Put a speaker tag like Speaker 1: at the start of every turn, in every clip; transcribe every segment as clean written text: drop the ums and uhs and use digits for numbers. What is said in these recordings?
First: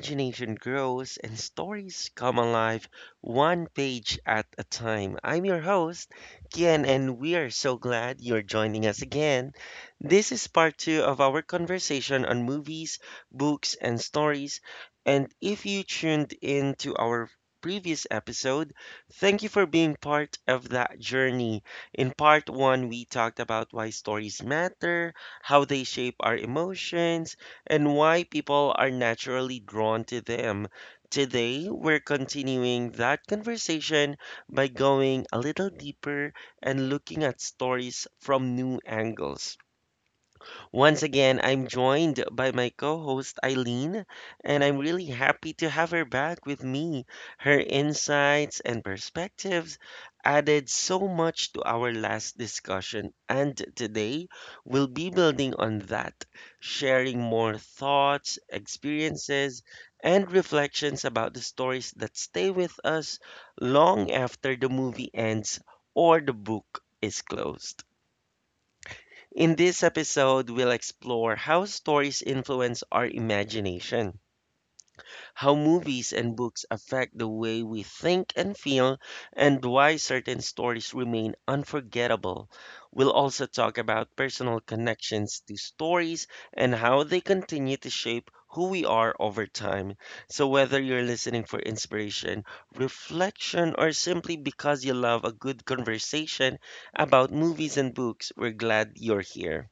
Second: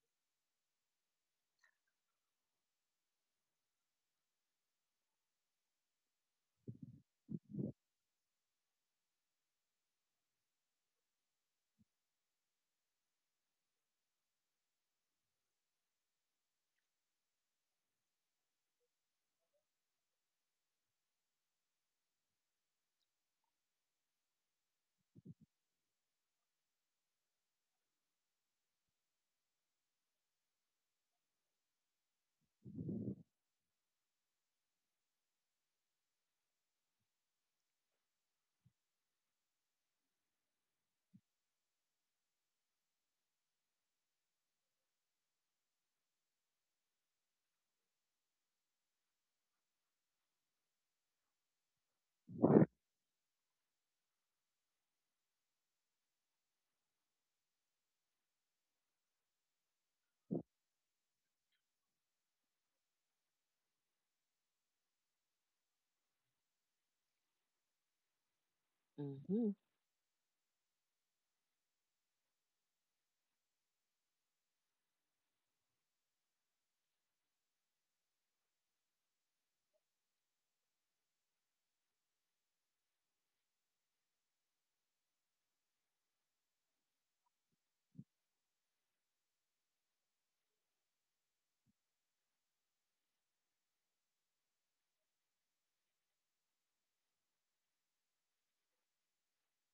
Speaker 1: imagination grows, and stories come alive one page at a time. I'm your host, Kian, and we are so glad you're joining us again. This is part two of our conversation on movies, books, and stories. And if you tuned in to our previous episode, thank you for being part of that journey. In part one, we talked about why stories matter, how they shape our emotions, and why people are naturally drawn to them. Today, we're continuing that conversation by going a little deeper and looking at stories from new angles. Once again, I'm joined by my co host Eileen, and I'm really happy to have her back with me. Her insights and perspectives added so much to our last discussion, and today we'll be building on that, sharing more thoughts, experiences, and reflections about the stories that stay with us long after the movie ends or the book is closed.
Speaker 2: Mhm.
Speaker 1: In this episode, we'll explore how stories influence our imagination, how movies and books affect the way we think and feel, and why certain stories remain unforgettable. We'll also talk about personal connections to stories and how they continue to shape who we are over time. So, whether you're listening for inspiration, reflection, or simply because you love a good conversation about movies and books, we're glad you're here.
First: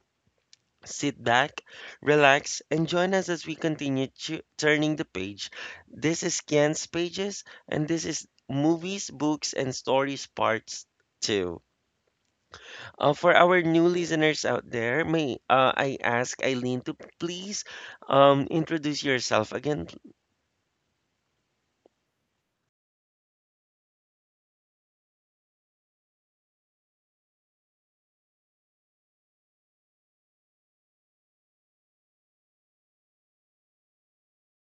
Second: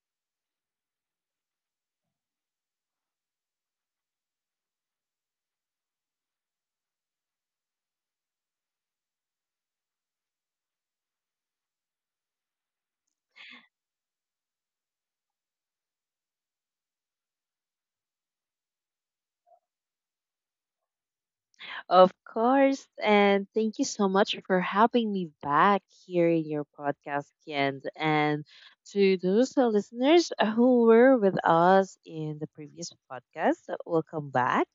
Speaker 1: Sit back, relax, and join us as we continue turning the page. This is Ken's Pages, and this is Movies, Books, and Stories Parts 2. For our new listeners out there, may I ask Eileen to please introduce yourself again?
Speaker 2: Of course. And thank you so much for having me back here in your podcast, Ken. And to those listeners who were with us in the previous podcast, welcome back.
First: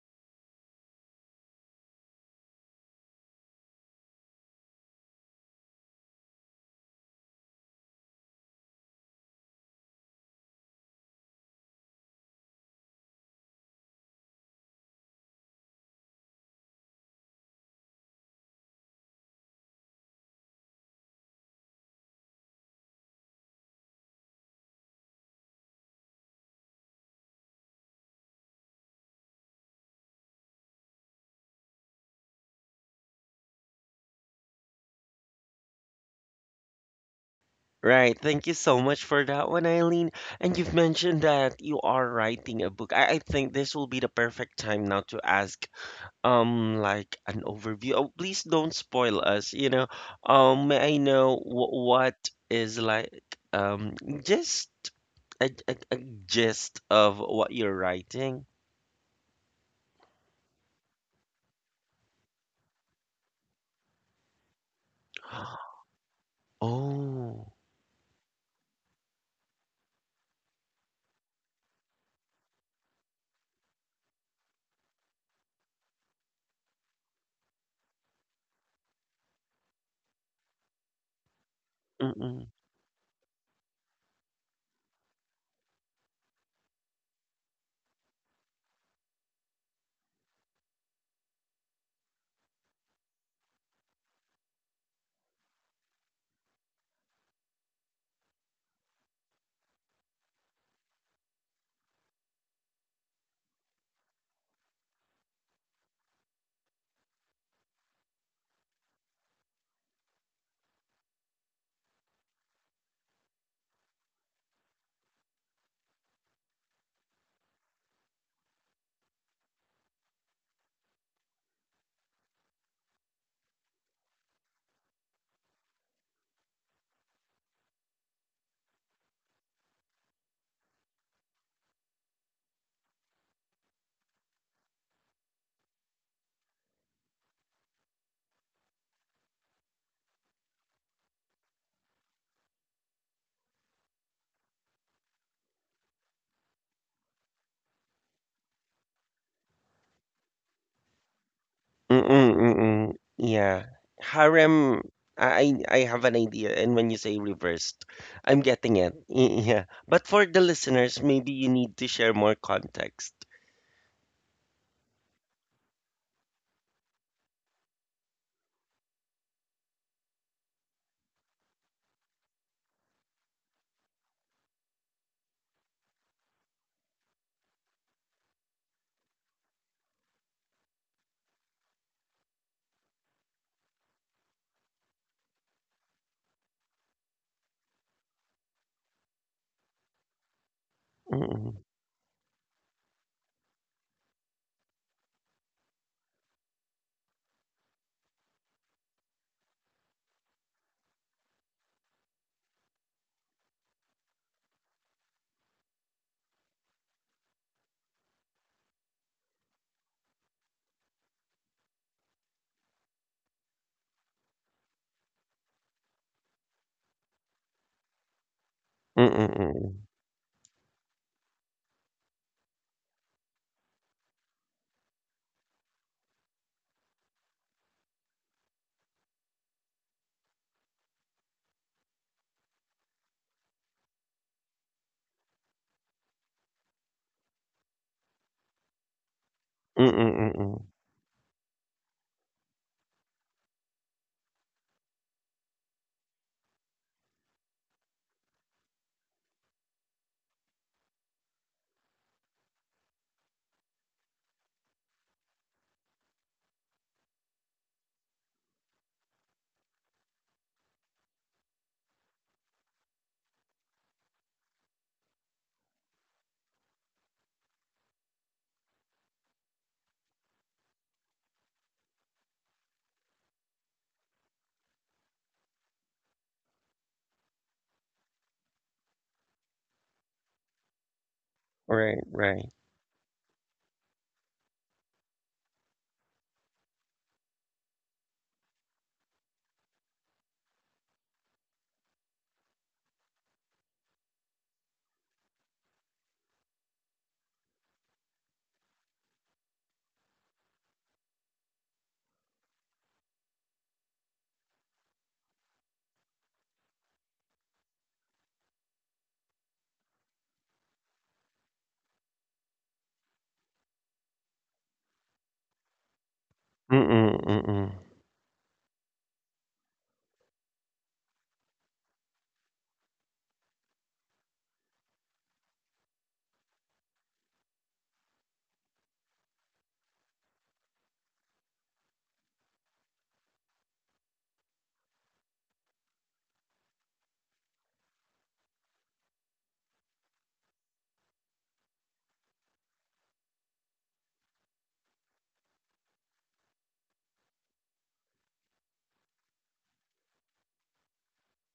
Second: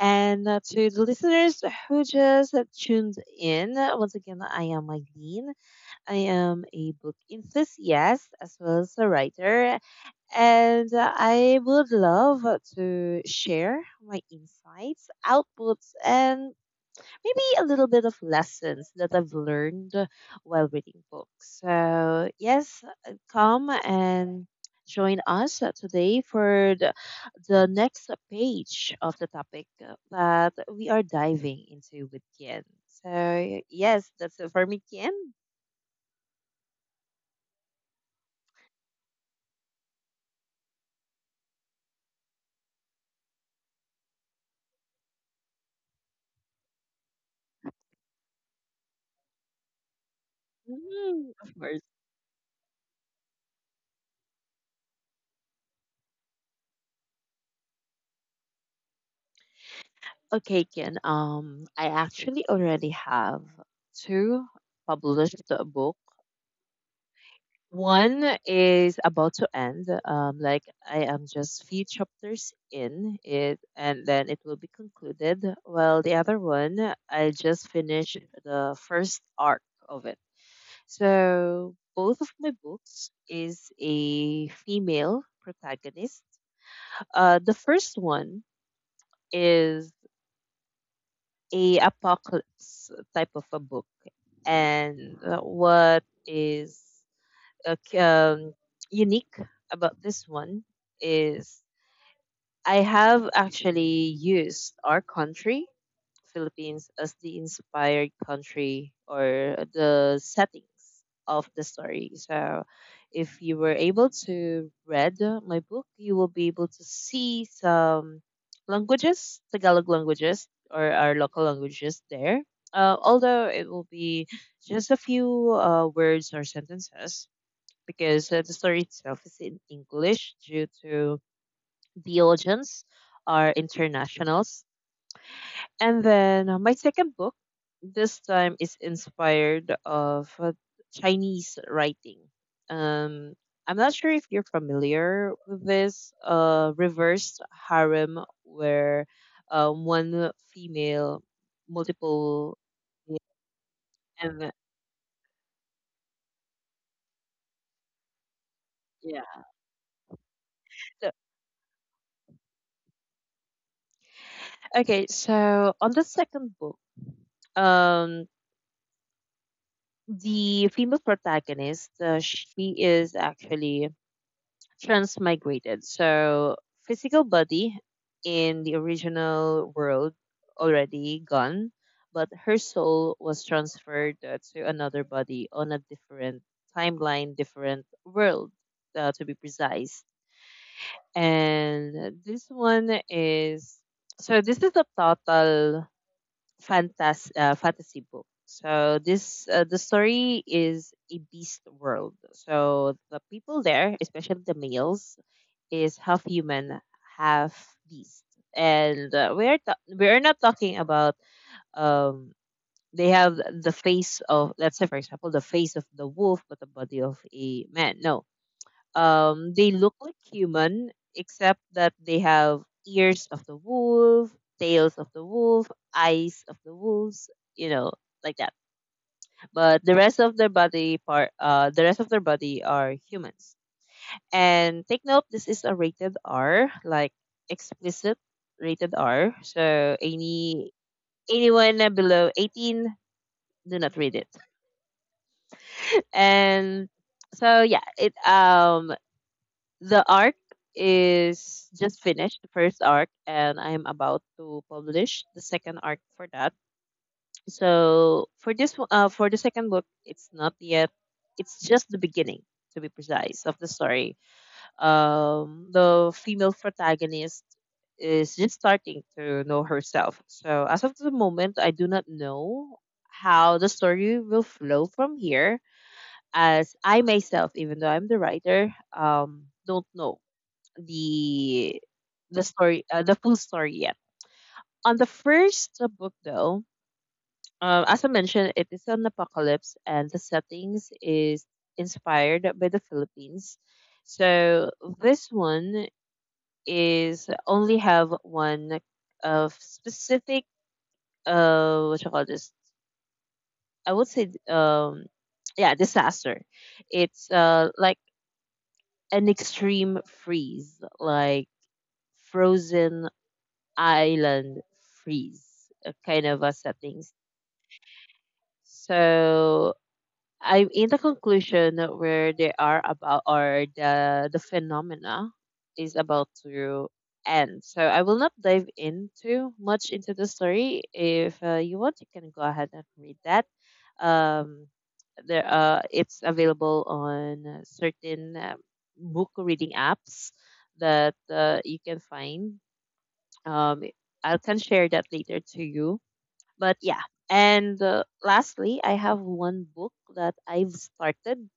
Speaker 2: And To the listeners who just tuned in, once again, I am Eileen. I am a book enthusiast as well as a writer. And I would love to share my insights, outputs, and maybe a little bit of lessons that I've learned while reading books. So, yes, come and join us today for the next page of the topic that we are diving into with Kian. So, yes, that's it for me, Kian.
Speaker 1: Right, thank you so much for that one, Eileen. And you've mentioned that you are writing a book. I think this will be the perfect time now to ask like an overview. Oh, please don't spoil us, you know. May I
Speaker 2: Mhm,
Speaker 1: know
Speaker 2: of
Speaker 1: wh-
Speaker 2: course.
Speaker 1: what is like um just a gist of what you're writing?
Speaker 2: Okay, Kian. I actually already have two published books.
Speaker 1: Oh,
Speaker 2: One is about to end. Like I am just few chapters in it, and then it will be concluded. While the other one, I just finished the first arc of it. So both of
Speaker 1: mm-mm,
Speaker 2: my books is a female protagonist. The first one is a apocalypse type of a book, and is uh, c- um, unique about this one is I have actually used our country, Philippines, as the inspired country or the settings of the story. So if you were able to read my book, you will be able to see some languages, Tagalog languages, or our local languages there. Although it will be just a few words or sentences, because the story itself is in English due to the audience are internationals. And then my second book this time is inspired of Chinese writing. Um, I'm not sure if you're familiar with this reverse harem where one female
Speaker 1: mm-mm,
Speaker 2: multiple
Speaker 1: mm-mm. Yeah,
Speaker 2: and
Speaker 1: harem. I have an idea, and when you say reversed, I'm getting it.
Speaker 2: yeah.
Speaker 1: Yeah, but for the listeners,
Speaker 2: So,
Speaker 1: maybe you need to share more context.
Speaker 2: okay, so on the second book, um, the female protagonist, she is actually transmigrated. So, physical body in the original world already gone, but her soul was transferred to another body on a different timeline, different world, to be precise.
Speaker 1: Mm-mm,
Speaker 2: And this one is so, this is a total fantasy book. So this the story is a beast world. So the people there, especially the males, is half human, half beast. And we're not talking about um they have the face of, let's say for example, the face of the wolf but the body of a man. No,
Speaker 1: mm-mm,
Speaker 2: they
Speaker 1: mm-mm,
Speaker 2: look like human, except that they have ears of the wolf, tails of the wolf, eyes of the wolves, you know, like that. But the rest of their body part, the rest of their body are humans. And take note, this is a rated R, like explicit rated R. So
Speaker 1: mm-mm, mm-mm.
Speaker 2: anyone below 18, do not read it. And so yeah, it The arc is just finished, the first arc, and I'm about to publish the second arc for that. So for for the second book, it's not yet. It's just the beginning, to be precise, of the story. The female protagonist is just starting to know herself. So as of the moment, I do not know how the story will flow from here as I myself, even though I'm the writer, don't know the
Speaker 1: Right,
Speaker 2: the
Speaker 1: right.
Speaker 2: story, the full story yet. On the first book, though, as I mentioned, it is an apocalypse, and the settings is inspired by the Philippines. So this one is only have one of specific uh, what you call this? I would say um, yeah, disaster. It's uh, like an extreme freeze, like frozen island freeze kind of a
Speaker 1: Mm-mm,
Speaker 2: settings.
Speaker 1: mm-mm.
Speaker 2: So I'm in the conclusion that where they are about or the phenomena is about to end. So I will not dive into much into the story. If you want, you can go ahead and read that. Um, there it's available on certain book reading apps that you can find. Um, I can share that later to you, but yeah. And lastly, I have one book that I've started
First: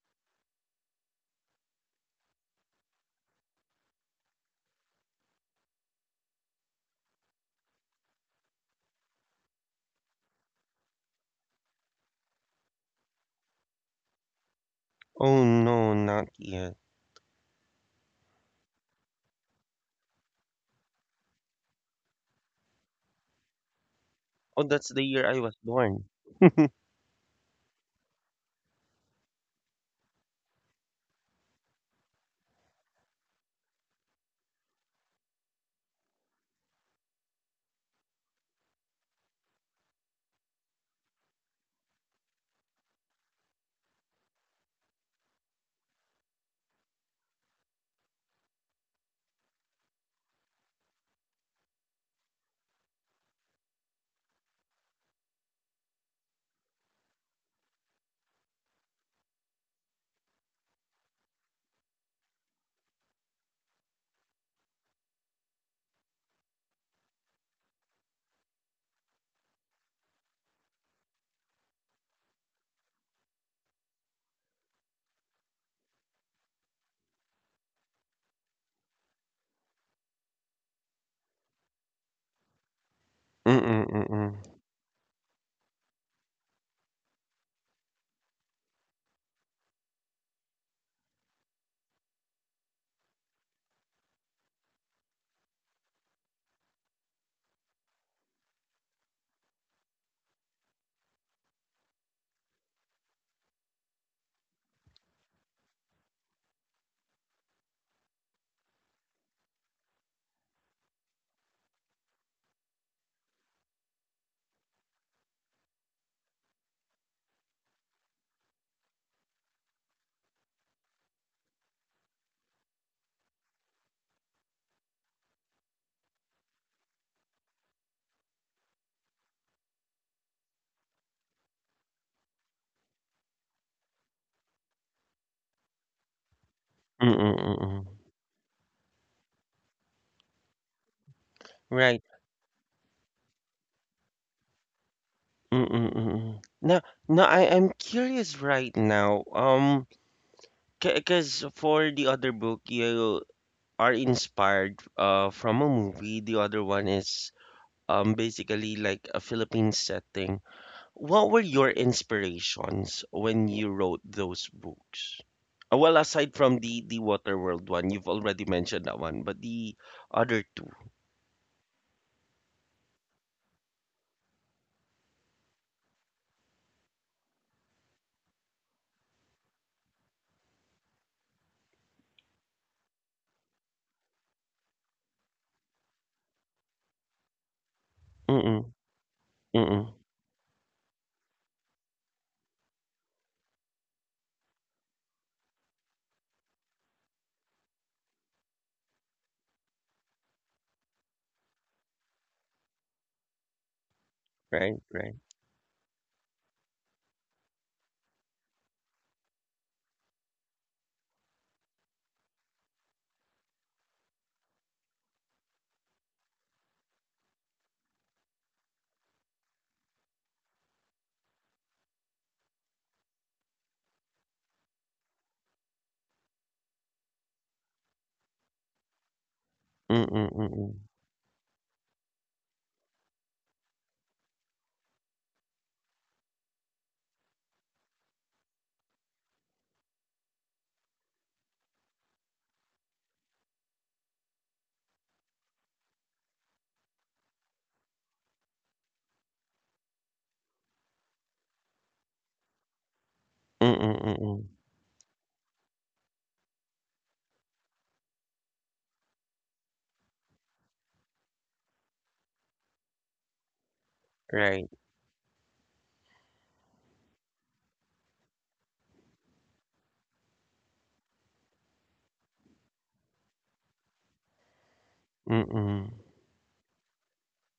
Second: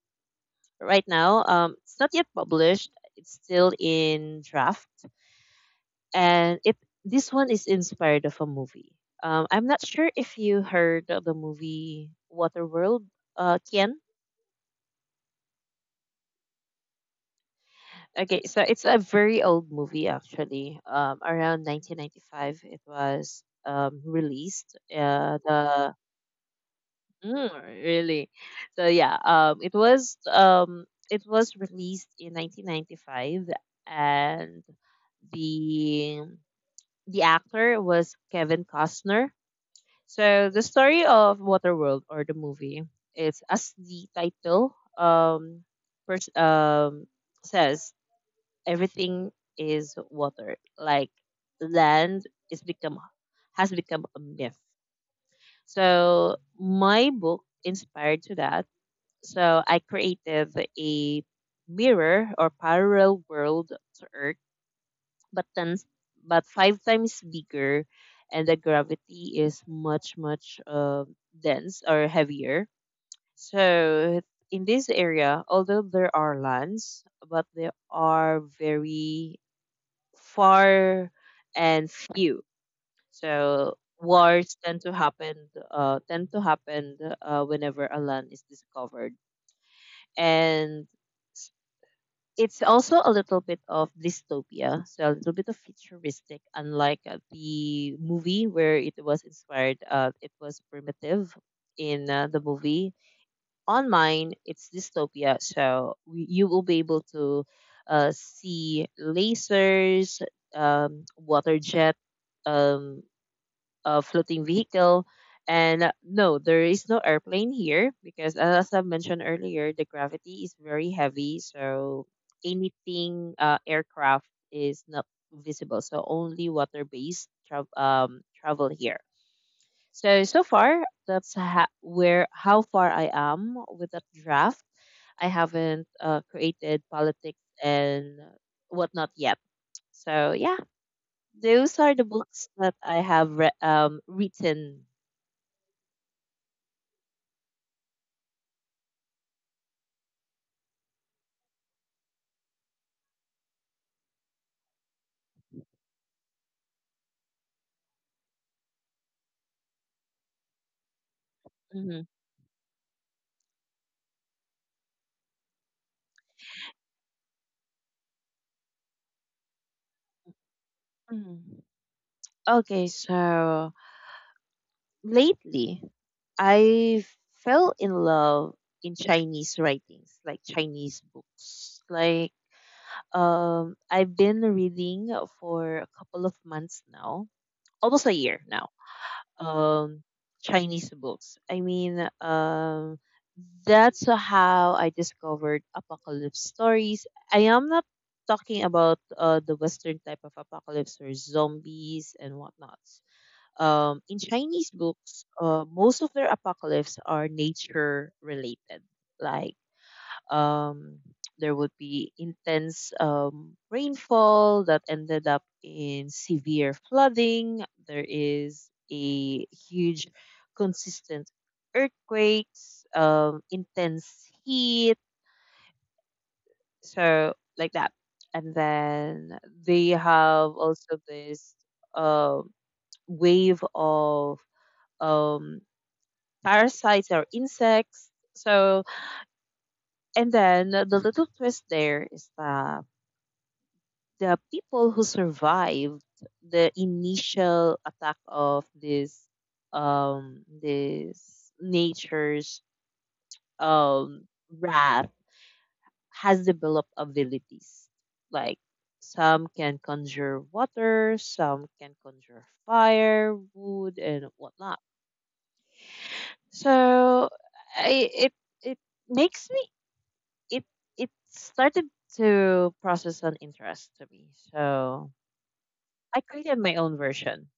Speaker 2: right now. It's not yet published. It's still in draft, and it this one is inspired of a movie. I'm not sure if you heard of the movie Waterworld, Kian.
Speaker 1: Oh no, not yet.
Speaker 2: Okay, so it's a very old movie actually. Around 1995, it was
Speaker 1: Oh,
Speaker 2: released.
Speaker 1: that's the year I was
Speaker 2: The
Speaker 1: born.
Speaker 2: Mm, really? So yeah, it was released in 1995, and the the actor was Kevin Costner. So the story of Waterworld or the movie is, as the title pers- um says, everything is water. Like land is become has become a myth. So my book inspired to that, so I created a mirror or parallel world to Earth, but then but five times bigger, and the gravity is much much dense or heavier. So in this area, although there are lands, but they are very far and few. So
Speaker 1: Mm-mm, mm-mm.
Speaker 2: wars tend to happen whenever a land is discovered, and it's also a little bit of dystopia, so a little bit of futuristic, unlike the movie where it was inspired. It was primitive in the movie. On mine, it's dystopia, so you will be able to see lasers, water jet, um, a floating vehicle. And no, there is no airplane here because, as I mentioned earlier, the gravity is very heavy. So anything aircraft is not visible. So only water based travel here. So so far, that's where how far I am with that draft. I haven't created
Speaker 1: Mm-mm,
Speaker 2: politics
Speaker 1: mm-mm.
Speaker 2: and whatnot yet. So yeah, those are
Speaker 1: Right.
Speaker 2: the books that I have written.
Speaker 1: Mm-mm, mm-mm. Now, now I'm curious right now. Because for the other book, you are inspired from a movie. The other one is basically like a Philippine setting. What were your
Speaker 2: Mm-hmm.
Speaker 1: inspirations when you wrote those books? Well, aside from the Waterworld one, you've already mentioned that one, but the other two.
Speaker 2: Mm. Okay, so lately I fell in love in Chinese writings, like Chinese books. Like um, I've been reading for a couple of months now, almost a year now.
Speaker 1: Mm-mm, mm-mm,
Speaker 2: Um, Chinese books. I mean, um, that's how I discovered apocalypse stories. I am not talking about the western type of apocalypse or zombies and whatnot. In Chinese
Speaker 1: right, right.
Speaker 2: books, most of their apocalypse are nature related. Like um, there would be intense rainfall that ended up in severe flooding. There is a huge, consistent earthquakes, intense heat, so like that. And then they
Speaker 1: Mm-mm,
Speaker 2: have
Speaker 1: mm-mm,
Speaker 2: also this um, wave of um, parasites or insects. So, and then the little twist there is that the people who survived the initial attack of this nature's
Speaker 1: mm-mm,
Speaker 2: um,
Speaker 1: mm-mm,
Speaker 2: wrath has developed abilities like some can conjure water, some can conjure fire, wood and
Speaker 1: right.
Speaker 2: whatnot. So I, it makes me it it started to process an interest to me. So
Speaker 1: Mm-mm,
Speaker 2: I created my own version.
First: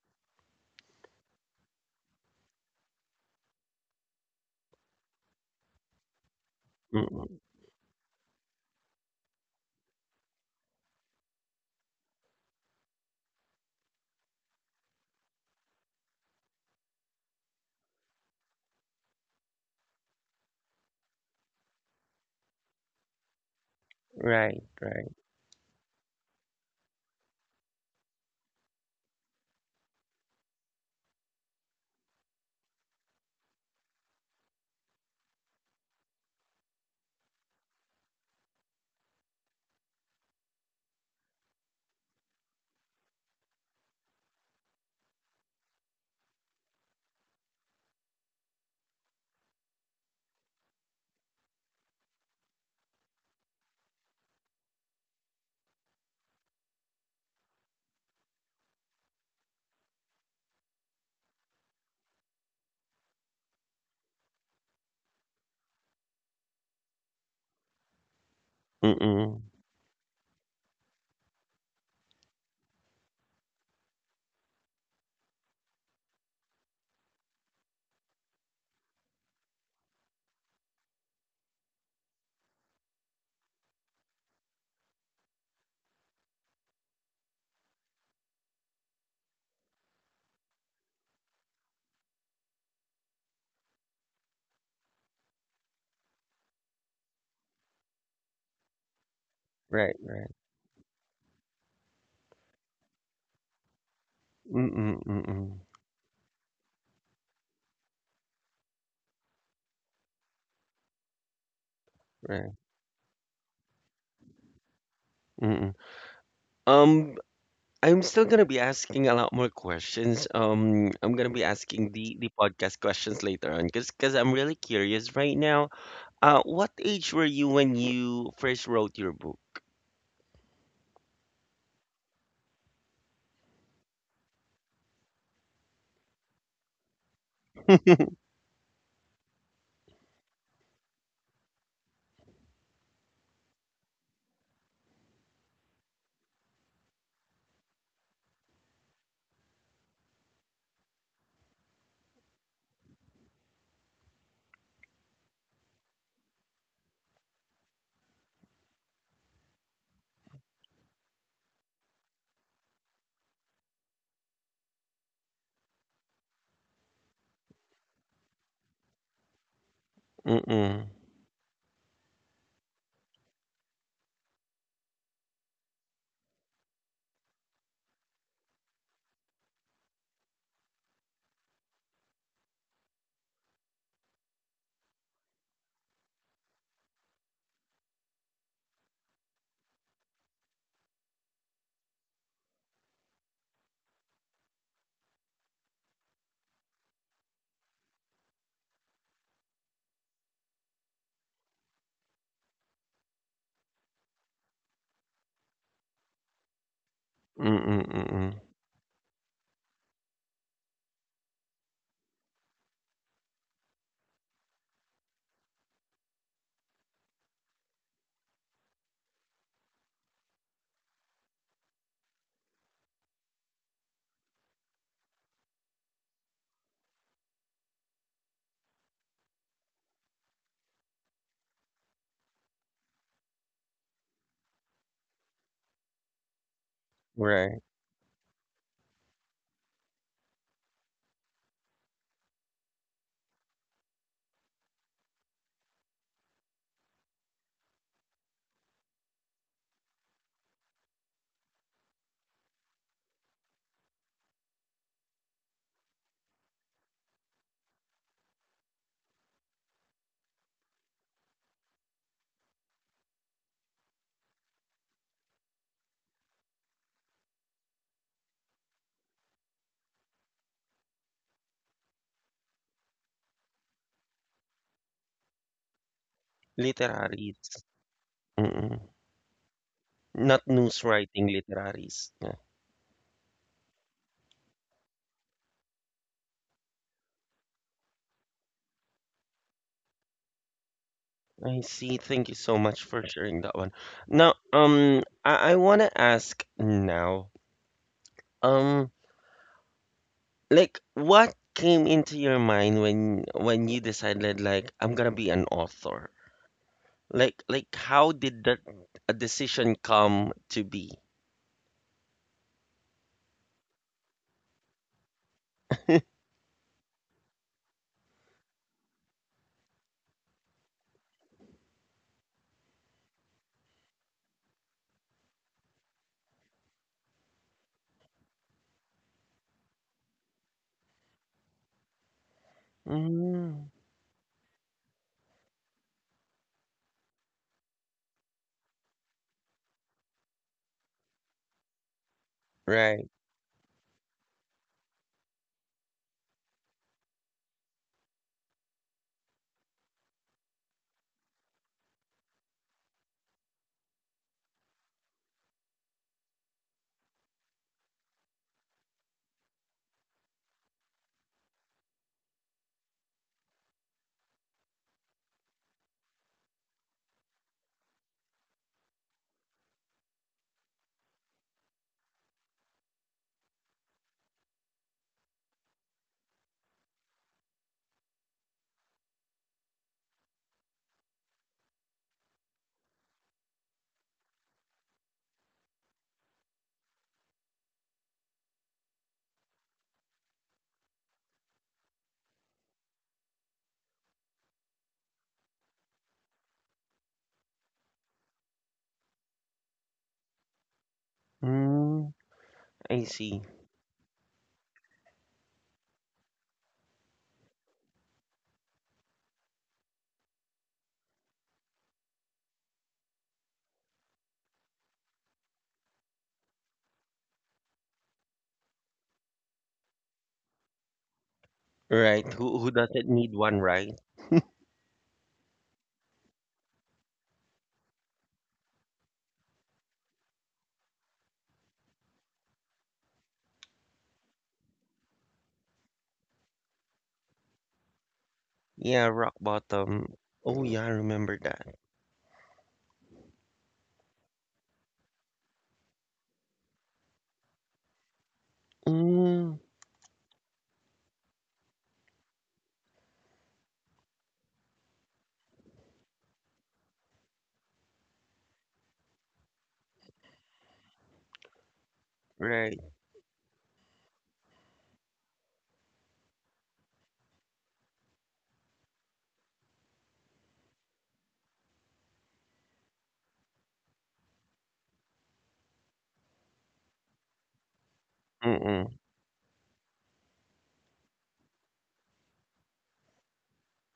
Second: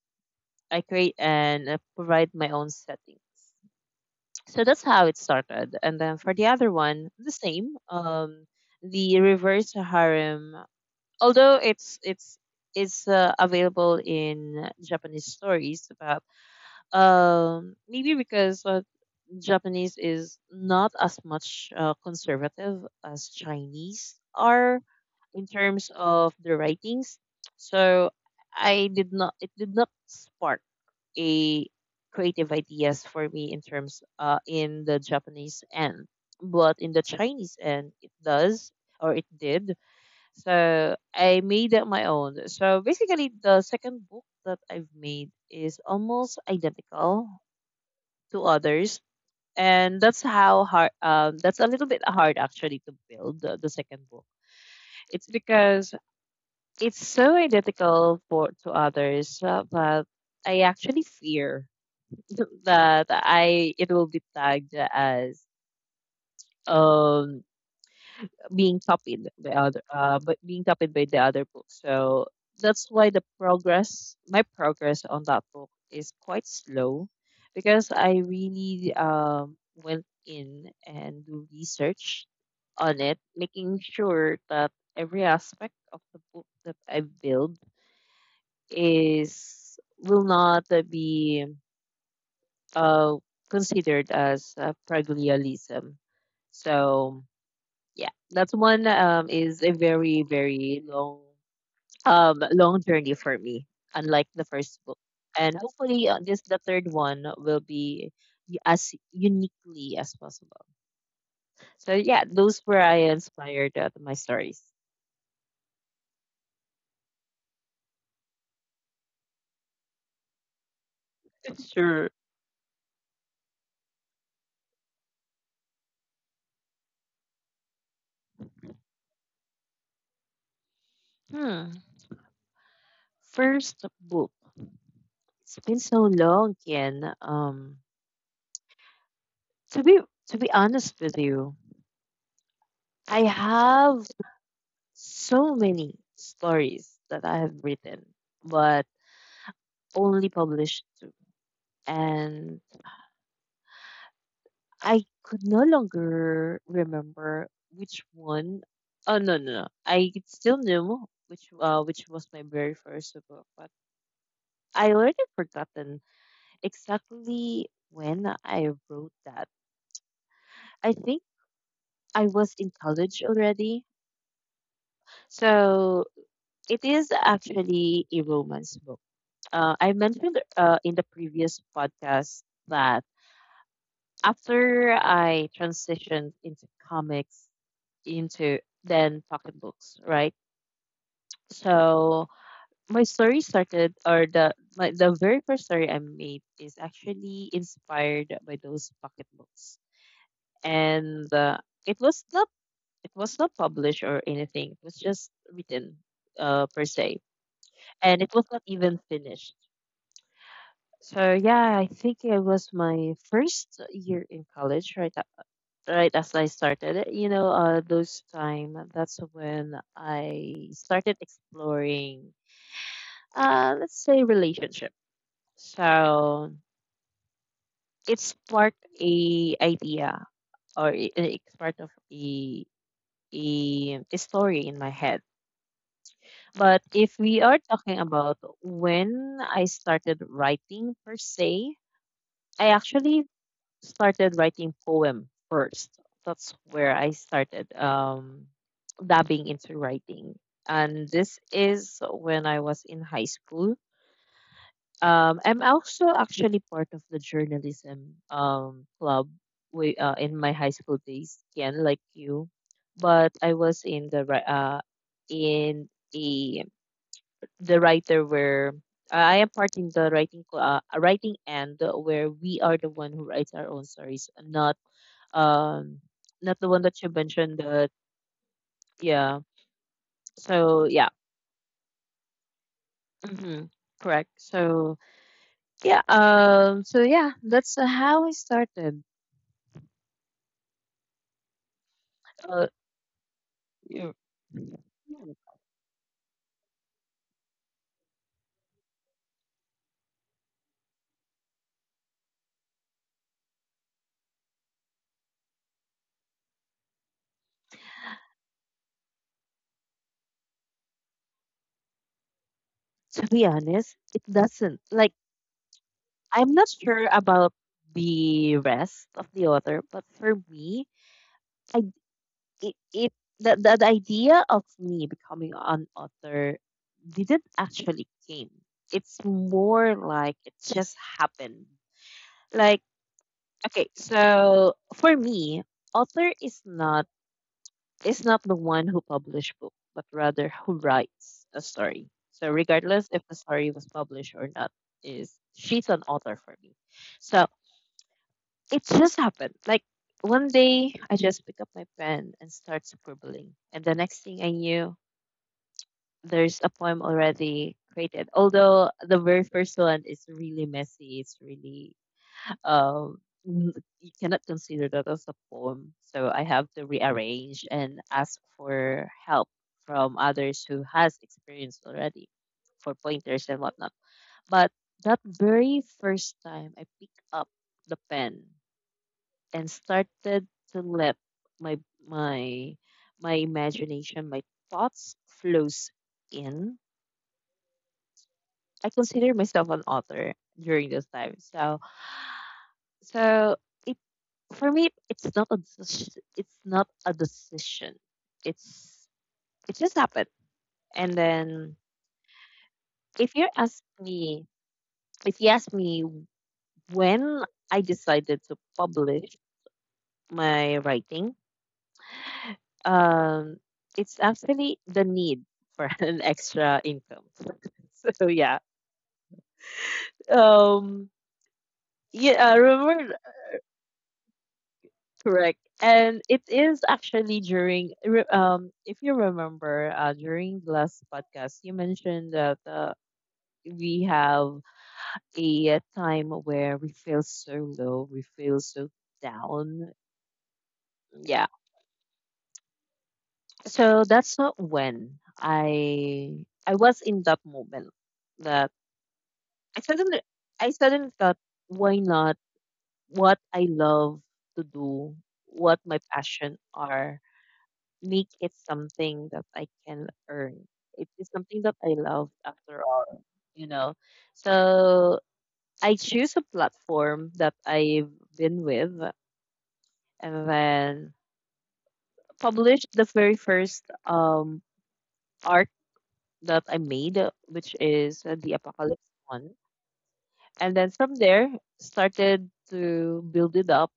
Speaker 2: I create and provide my own settings. So that's how it started. And then for the other one, the
Speaker 1: mm-mm,
Speaker 2: same. The reverse harem, although it's available in Japanese stories, about maybe because Japanese is not as much conservative as Chinese
Speaker 1: right,
Speaker 2: are
Speaker 1: right.
Speaker 2: in terms of the writings. So I did not it did not spark a creative ideas for me in terms uh, in the Japanese end. But in the Chinese end it does or it did. So I made it my own. So basically the second book that I've made is almost identical to others. And that's how hard um, that's a little bit hard actually to build the second book, it's because it's so identical for to others, but I actually fear that I it will be tagged as um,
Speaker 1: Mm-mm,
Speaker 2: being copied by the other book. So that's why the progress my progress on that book is quite slow because I really um, went in and do research on it, making sure that every aspect of the book that I build is will not be uh, considered as plagiarism. So yeah, that one is a
Speaker 1: right,
Speaker 2: very
Speaker 1: right.
Speaker 2: very long long journey for me, unlike the first
Speaker 1: Mm-mm,
Speaker 2: book.
Speaker 1: mm-mm,
Speaker 2: And hopefully, this the third one will be as uniquely as possible. So yeah,
Speaker 1: right.
Speaker 2: those were I inspired my stories.
Speaker 1: Mm-mm. Um, I'm still gonna be asking a lot more questions. I'm gonna be asking
Speaker 2: Sure.
Speaker 1: the podcast questions later on, cause I'm really curious right now. What age were you when you first wrote your book?
Speaker 2: Hmm. First book. It's been so long, Ken. To be to be honest with you, I have so many stories that I have written, but only published 2. And I could no longer remember which one. Oh no no no! I still knew which was my very first book, but I already forgotten exactly when I wrote that.
Speaker 1: Mm-mm,
Speaker 2: I think I was in college already, so it is actually a romance book, I mentioned in the previous podcast that after I transitioned into comics, into then pocketbooks, right? So my story started, or the very first story I made is actually inspired by those pocketbooks, and it was not it was not published or anything. It was just written, per se,
Speaker 1: mm-mm,
Speaker 2: and
Speaker 1: mm-mm.
Speaker 2: it was not even finished. So yeah, I think it was my first year in college, right? Right as I started it, you know, those time that's when I started exploring, let's say relationship. So it sparked a idea or it sparked of a story in my head. But if we are
Speaker 1: Right,
Speaker 2: talking about when I started writing per se, I actually started writing poem first. That's where I started dabbing into writing, and this is when I was in high school. I'm also actually part of the journalism club we, in my high school days, again like you, but I was in the in a the writer where I am part in the writing writing end where we are the one who writes our own stories, not um not the one that you
Speaker 1: literaries.
Speaker 2: mentioned that.
Speaker 1: Mm-mm.
Speaker 2: Yeah,
Speaker 1: Not
Speaker 2: so
Speaker 1: news
Speaker 2: yeah.
Speaker 1: writing, literaries. Yeah,
Speaker 2: Hmm, correct. So yeah, so yeah, that's how I started.
Speaker 1: I see. Thank you so
Speaker 2: uh
Speaker 1: much for sharing that one.
Speaker 2: you-
Speaker 1: Now,
Speaker 2: Hmm.
Speaker 1: I wanna ask now. Um, Like, what came into your mind when you decided like I'm gonna be an author? Like how did that a decision come to be?
Speaker 2: To be honest, it doesn't like, I'm not sure about the rest of the author, but for me, I it, it the idea of me becoming an author didn't actually came. It's more like it just happened, like.
Speaker 1: Mm,
Speaker 2: Okay, so for me, author is not the one who publish book, but rather who writes a story. So
Speaker 1: right.
Speaker 2: regardless if the story was published or not, is she's an author for me. So it just happened. Like one day I just pick up my pen and start scribbling. And the next thing I knew, there's a poem already created. Although the very first one is really messy, it's really uh, n- you cannot consider that as a poem. So I have to rearrange and ask for help from others who has experience already for pointers and whatnot. But that very first time I picked up the pen and started to let my my my imagination, my thoughts flows in. I consider myself an author during this time. So so it for me, it's not a decision. It's not a decision. It's it just happened. And then
Speaker 1: Mm, I
Speaker 2: if
Speaker 1: see.
Speaker 2: you ask me, if you ask me when I decided to publish my writing, um, it's actually the need for an extra income. So yeah, um,
Speaker 1: Right.
Speaker 2: yeah, I
Speaker 1: Who doesn't
Speaker 2: remember,
Speaker 1: need one, right?
Speaker 2: correct. And it is actually during, if you remember, during the last podcast, you mentioned that we have a time where we feel so low, we feel so
Speaker 1: Yeah, rock
Speaker 2: down.
Speaker 1: bottom. Oh yeah, I remember
Speaker 2: Yeah.
Speaker 1: that.
Speaker 2: So that's not when I was in that moment that
Speaker 1: Mm,
Speaker 2: I suddenly thought, why not what I love to do, what my passion are, make it something that I can earn. It is something that I love after
Speaker 1: right.
Speaker 2: all, you know. So I choose a platform that I've been with and then published the very first art that I made, which is the
Speaker 1: Mm-mm.
Speaker 2: Apocalypse one. And then from there, started to build it up.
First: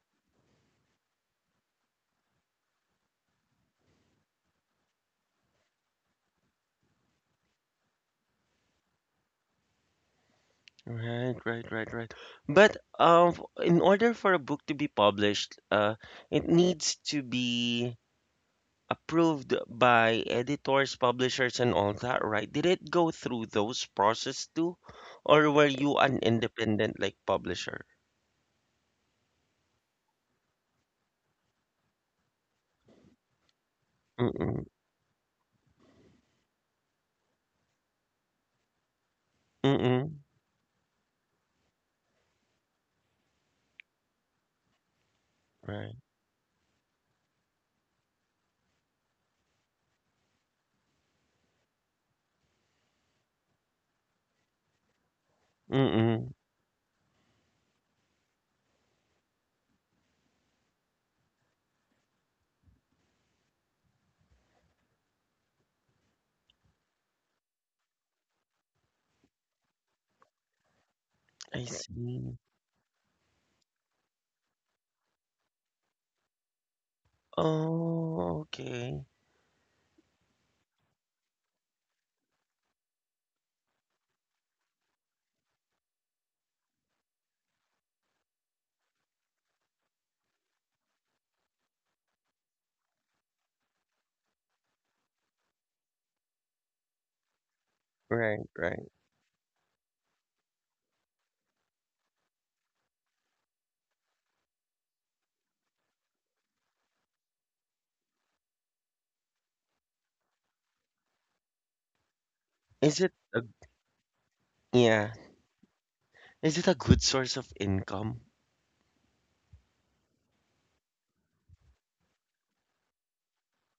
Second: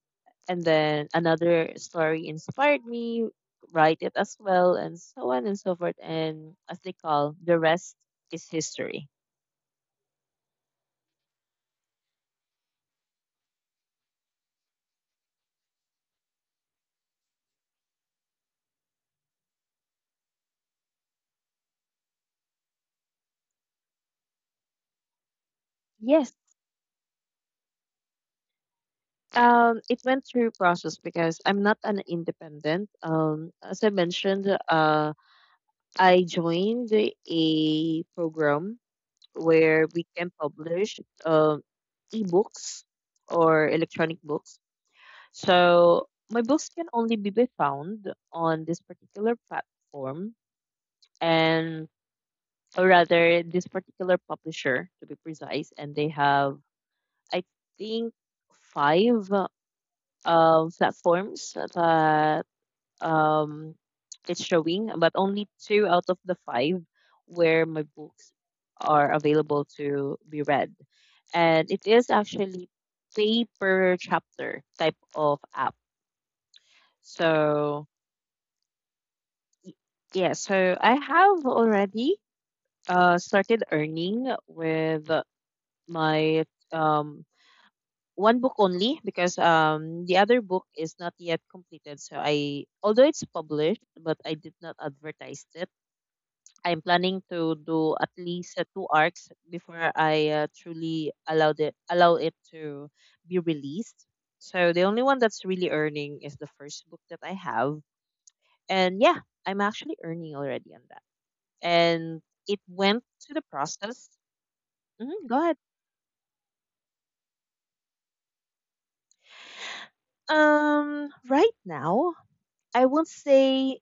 Speaker 2: And then another story inspired me, write it as well, and so on and so forth. And as they call, the rest is history.
Speaker 1: Right, right, right, right. But in order for a book to be published, it needs to be approved by editors, publishers, and all that, right? Did it go through those process too, or were you an
Speaker 2: Yes.
Speaker 1: independent like publisher?
Speaker 2: It went through process because I'm not an independent. As I mentioned,
Speaker 1: Mm-mm.
Speaker 2: I joined a program where we
Speaker 1: Mm-mm.
Speaker 2: can publish um ebooks or electronic books.
Speaker 1: Right.
Speaker 2: So my books can only be found on this particular platform and or rather this particular publisher to be precise, and they
Speaker 1: Mm-mm.
Speaker 2: have I think five platforms that um, it's showing, but only two out of the five where my books are available to be read.
Speaker 1: I
Speaker 2: And it is
Speaker 1: see.
Speaker 2: actually pay per chapter type of app. So,
Speaker 1: Oh, okay.
Speaker 2: y- yeah, so I have already started earning with my um, one book only because the other book is not yet completed. So, I, although it's published, but I did not advertise it. I'm planning to do at
Speaker 1: Right,
Speaker 2: least two
Speaker 1: right.
Speaker 2: arcs before I truly allow it to be released. So the only one that's really earning is the first book that I have, and yeah, I'm actually earning already on that. And it
Speaker 1: Is
Speaker 2: went
Speaker 1: it
Speaker 2: to the
Speaker 1: a,
Speaker 2: process.
Speaker 1: yeah.
Speaker 2: Hmm, go ahead.
Speaker 1: Is it a good source of income?
Speaker 2: Right now I won't say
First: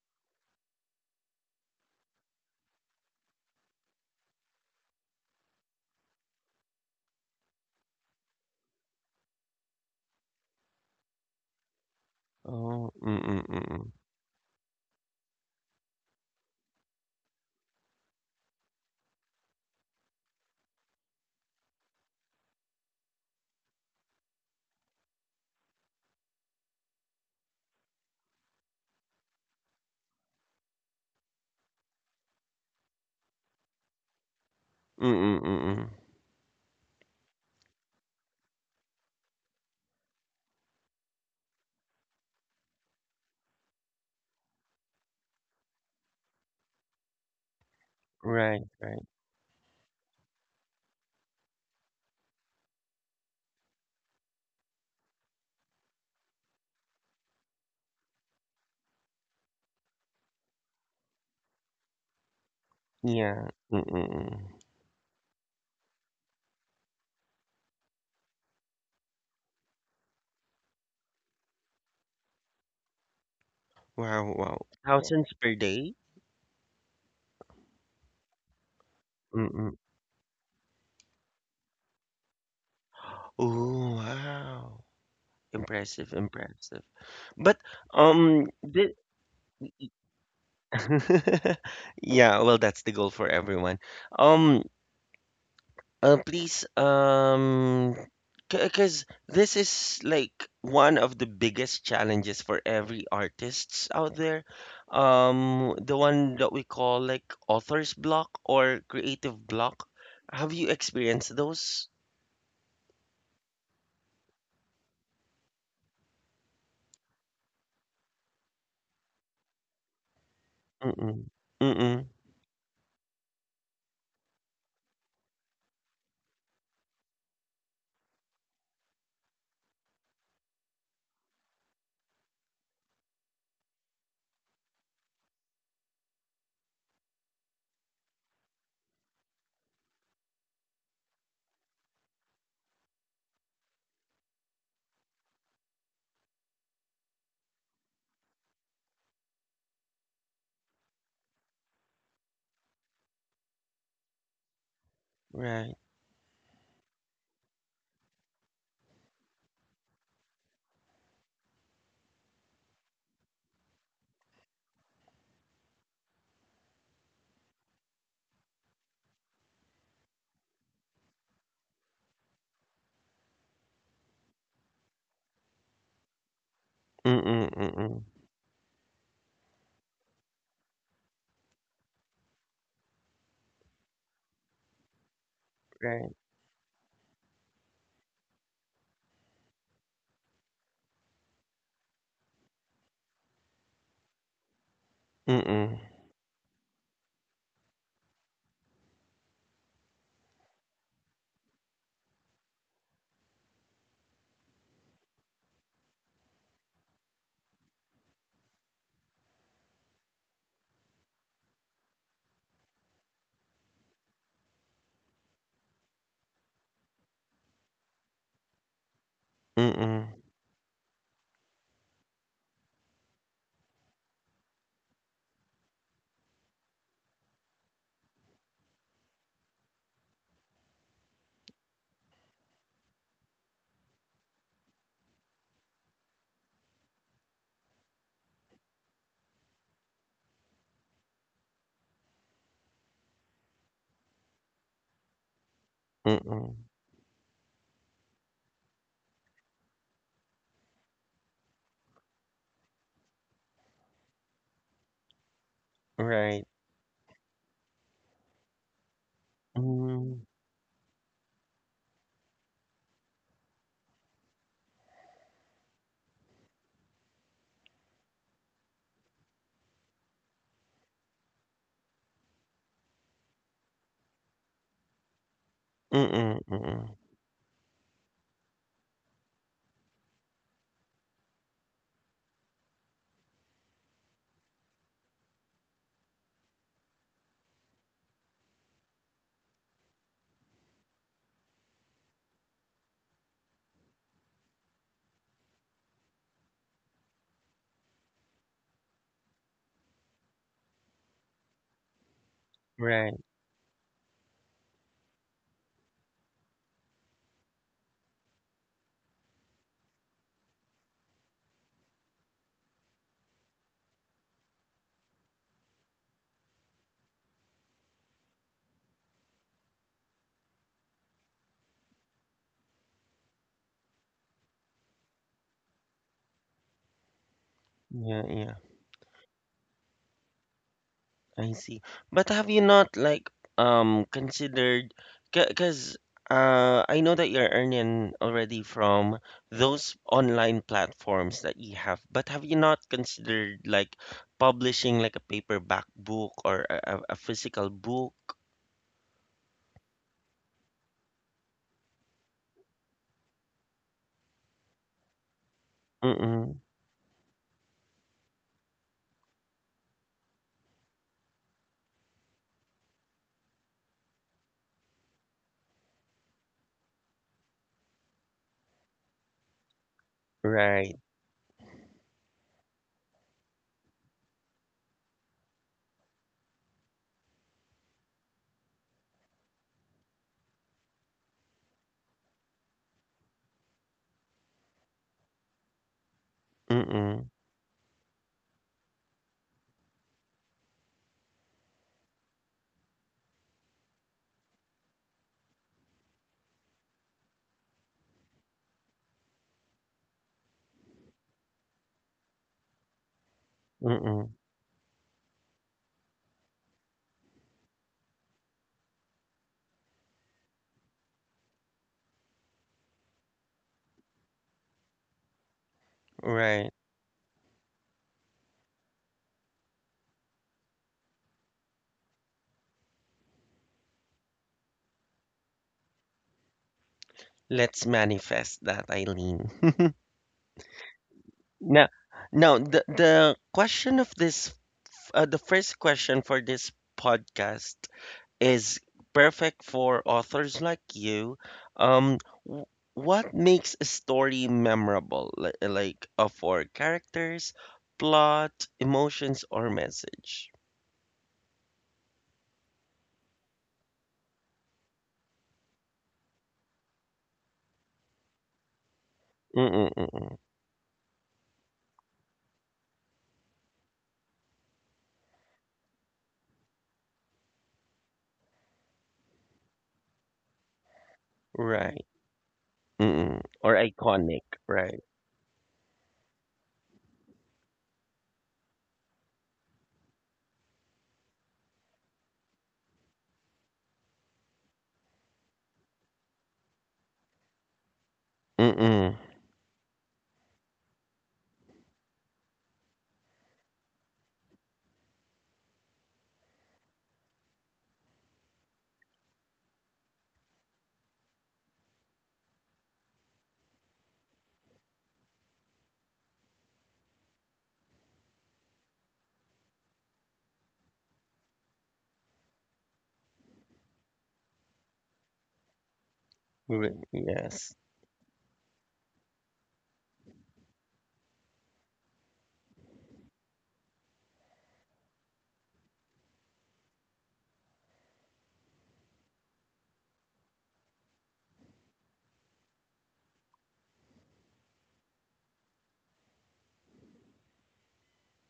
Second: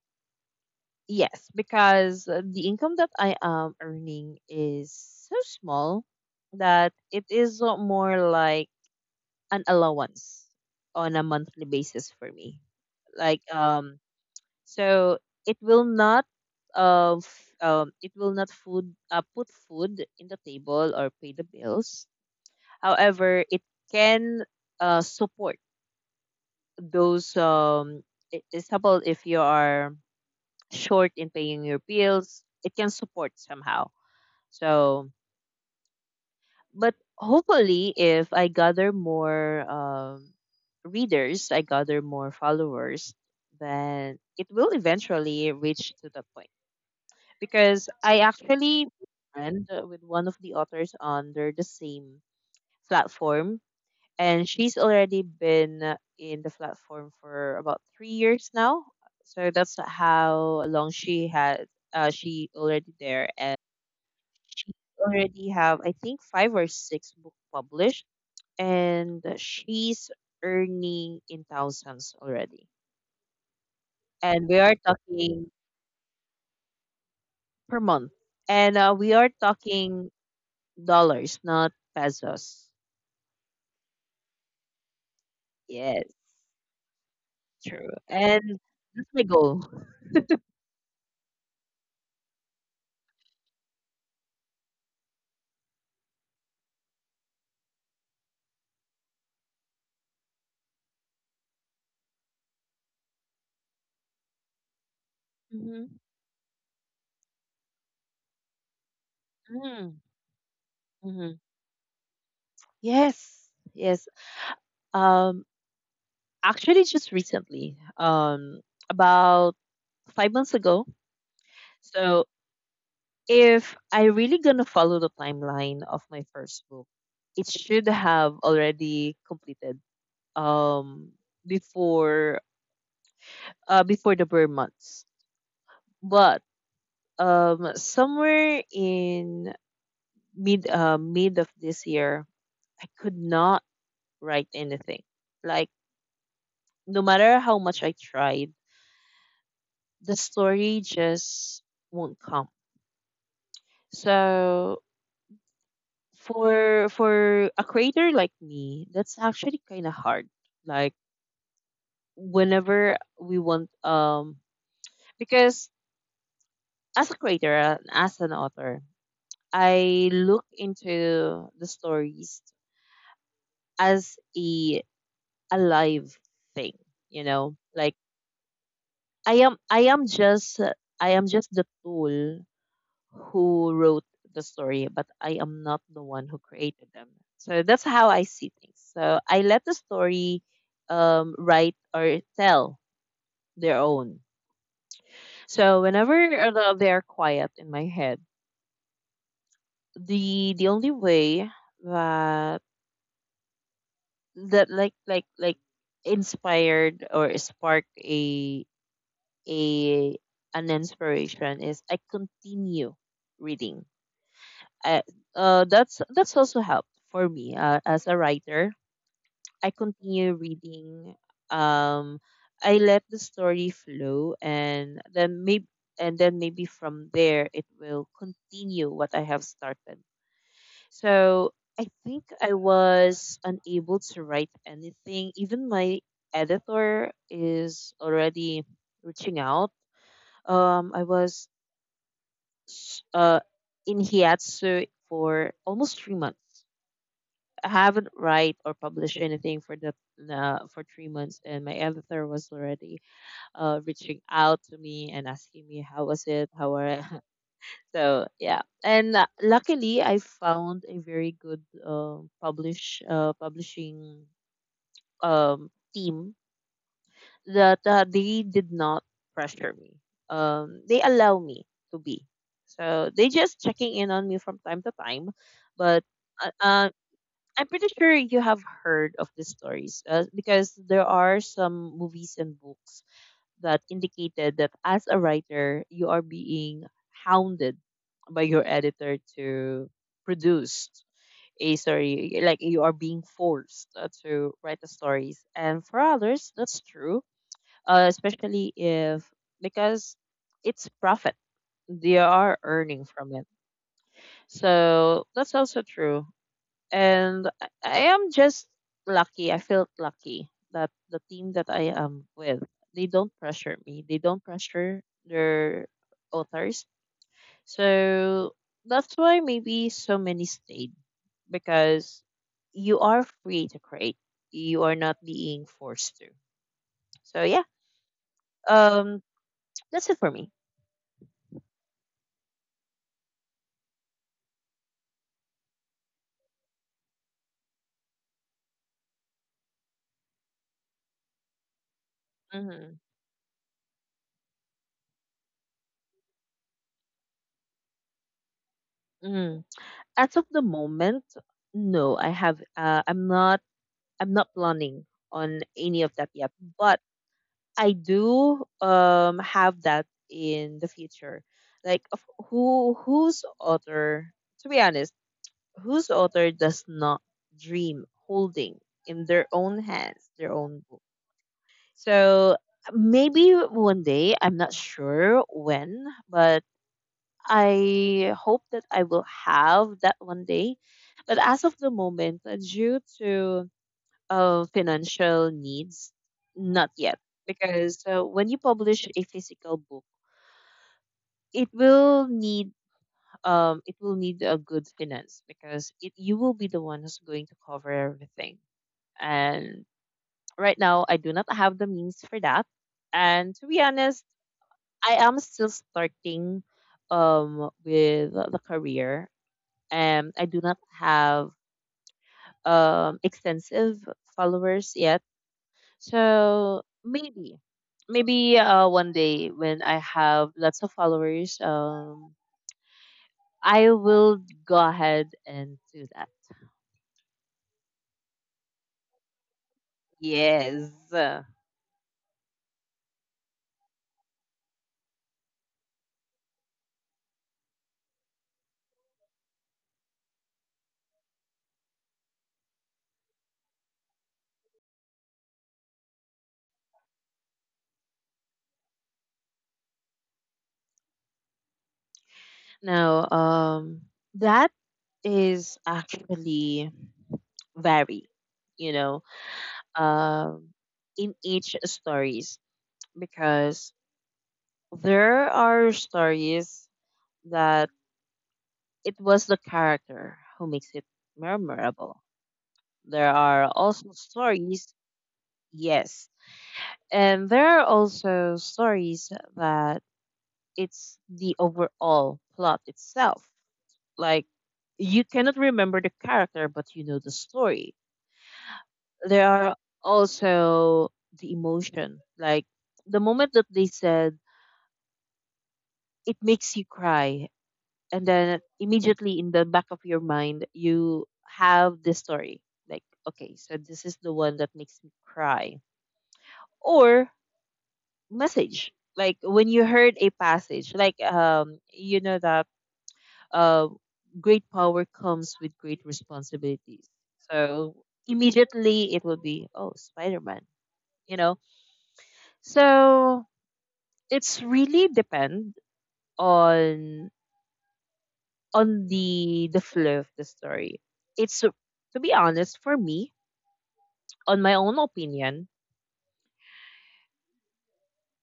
Speaker 2: yes because the income that I am earning is so small that it is more like an allowance on a monthly basis for me.
Speaker 1: Oh,
Speaker 2: Like
Speaker 1: mm-mm, mm-mm.
Speaker 2: so it will not of it will not food put food in the table or pay the bills. However, it can support those it's about if you are short in paying your bills, it can support somehow. So
Speaker 1: Mm-mm, mm-mm.
Speaker 2: but hopefully if I gather more readers, I gather more followers, then it will eventually reach to that point because I
Speaker 1: Right,
Speaker 2: actually
Speaker 1: right.
Speaker 2: friend with one of the authors under the same platform, and she's already been in the platform for about 3 years now, so that's how long she had she already there.
Speaker 1: Yeah.
Speaker 2: And
Speaker 1: Mm-mm. Mm.
Speaker 2: she already have I think five or six book published, and she's earning in thousands already.
Speaker 1: Wow,
Speaker 2: And we
Speaker 1: wow.
Speaker 2: are
Speaker 1: Thousands per
Speaker 2: talking
Speaker 1: day?
Speaker 2: per month. And we are
Speaker 1: Mm-mm.
Speaker 2: talking dollars, not pesos.
Speaker 1: Oh, wow.
Speaker 2: Yes,
Speaker 1: Impressive, impressive. But
Speaker 2: true. And
Speaker 1: the
Speaker 2: that's my goal.
Speaker 1: Yeah, well that's the goal for everyone. Um Please because this is like one of the biggest challenges for every artists out there. The
Speaker 2: Mm-hmm.
Speaker 1: one that we call like author's block or creative block.
Speaker 2: Mm-hmm.
Speaker 1: Have you experienced those?
Speaker 2: Yes, yes. Um, actually, just recently, about 5 months ago.
Speaker 1: Mm-mm. Mm-mm.
Speaker 2: So, if I really gonna follow the timeline of my first book, it should have already completed um before before the burn months. But somewhere in mid of this year, I could not write anything. Like no matter how much I tried, the story just won't come. So
Speaker 1: Right.
Speaker 2: for a creator like me, that's actually kind of hard. Like whenever we want because as a creator as an author, I look into the stories as a alive thing, you
Speaker 1: Mm-mm.
Speaker 2: know.
Speaker 1: Mm-mm.
Speaker 2: Like I am I am just I am just the tool who wrote the story, but I am not
Speaker 1: Right.
Speaker 2: the one who created them. So that's how I see things. So I let the story write or tell their own.
Speaker 1: Mm-mm.
Speaker 2: So whenever they're quiet in my head, the only way that that like inspired or sparked a an inspiration is I continue reading. I, that's also helped for me as a writer. I
Speaker 1: Mm-mm.
Speaker 2: continue reading. Um, I let the story flow, and then maybe from there it will continue what I have started. So I think I was unable to write anything. Even my editor is already reaching out. I was s- uh, in hiatsu for almost three
Speaker 1: Mm-mm.
Speaker 2: months. I haven't write or published anything for the for 3 months, and my editor was already reaching out to me and asking me how was
Speaker 1: Right.
Speaker 2: it, how are. So yeah, and luckily I
Speaker 1: Mm.
Speaker 2: found a very good publishing team that they did not pressure me. They allow me to be. So they just checking in on me from time to time, but
Speaker 1: Mm,
Speaker 2: uh, uh,
Speaker 1: mm.
Speaker 2: I'm pretty sure you have heard of these stories because there are some movies and books that indicated that as a writer, you are being hounded by your editor to produce a story, like you are being forced to write the stories. And for others, that's true, especially if because it's profit, they are earning
Speaker 1: Right.
Speaker 2: from it. So that's also true, and I am just lucky. I felt lucky that the team that I am with, they don't pressure me. They don't pressure their authors. So that's why maybe so many stayed because you are free to create. You are not being forced to. So yeah,
Speaker 1: Yeah, yeah.
Speaker 2: um, that's it for me.
Speaker 1: I see. But have you not like considered because I know that you're earning already from those online platforms that you have, but have you not
Speaker 2: Mhm,
Speaker 1: considered like publishing like a paperback book or a physical book?
Speaker 2: mhm. As of the moment, no, I have. I'm not. I'm not planning on any of that yet.
Speaker 1: Mm-mm.
Speaker 2: But I do have that in the future. Like of whose author? To be honest, whose author does not dream holding in their own hands their own.
Speaker 1: Right.
Speaker 2: So maybe one day, I'm not sure when, but I hope that I will have that one day. But as of the moment, due to financial needs, not yet.
Speaker 1: Mm-mm.
Speaker 2: Because when you publish a physical book, it will need it will need a good finance because it you will be the one who's going to cover everything. And right now, I do not have the means for that. And to be honest,
Speaker 1: Mm-mm.
Speaker 2: I am still starting with the career. And I do not have extensive followers yet.
Speaker 1: Right.
Speaker 2: So maybe one day when I have lots of followers, I will go ahead and do that.
Speaker 1: Let's manifest that, Eileen.
Speaker 2: Yes.
Speaker 1: No, no. The question of this, the first question for this podcast is perfect for authors like you. Um, w- what makes a story memorable? Like for characters, plot, emotions, or message?
Speaker 2: Now, that is actually vary, you know,
Speaker 1: Mm-mm-mm.
Speaker 2: um, in each stories. Because there are stories that it was the character who makes it
Speaker 1: Right.
Speaker 2: memorable.
Speaker 1: Mm-mm.
Speaker 2: There
Speaker 1: Or
Speaker 2: are also
Speaker 1: iconic. Right.
Speaker 2: stories, yes. And there are also stories that it's the overall plot itself. Like, you cannot remember the character, but you know the story.
Speaker 1: Mm-mm.
Speaker 2: There are also the emotion. Like, the moment that they said, it makes you cry, and then immediately in the back of your mind you have this story, like, okay, so this is the one that makes me cry. Or message, like when you heard a passage like you know that uh, great power comes with great responsibilities.
Speaker 1: Yes.
Speaker 2: So immediately it will be, oh, Spider-Man, you know. So it's really depend on on the flow of the story. It's, to be honest, for me, on my own opinion,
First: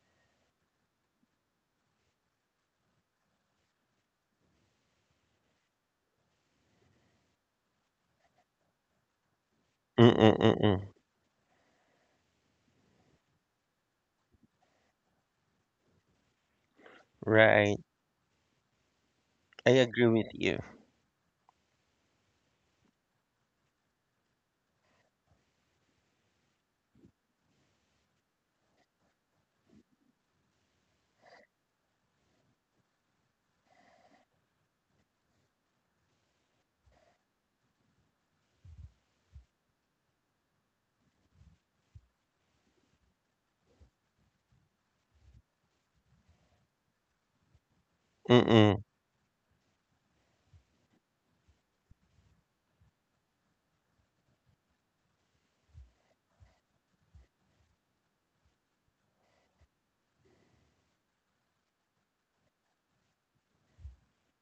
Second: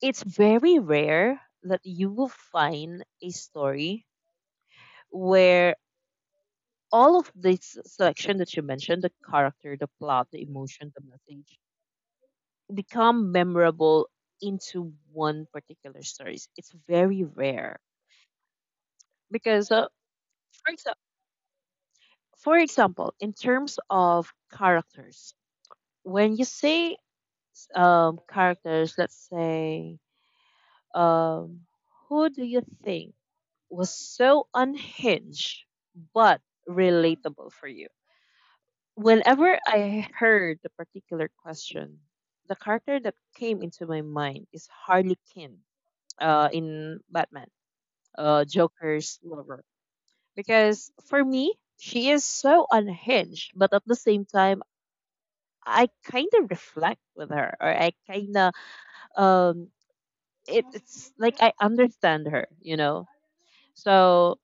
Speaker 2: it's very rare that you will find a story where all of this selection that you mentioned, the character, the plot, the
Speaker 1: Mm-mm-mm.
Speaker 2: emotion, the message, become memorable into one particular story. It's very
Speaker 1: Right.
Speaker 2: rare because,
Speaker 1: I agree with you.
Speaker 2: for, exa- for example, in terms of characters, when you say, characters, let's say, um, who do you think was so unhinged but relatable for you? Whenever I heard the particular question, the character that came into my mind is Harley Quinn, in Batman,
Speaker 1: Mm-mm.
Speaker 2: Joker's lover. Because for me, she is so unhinged, but at the same time, I kind of reflect with her, or I kind of, um, it's like I understand her, you know. So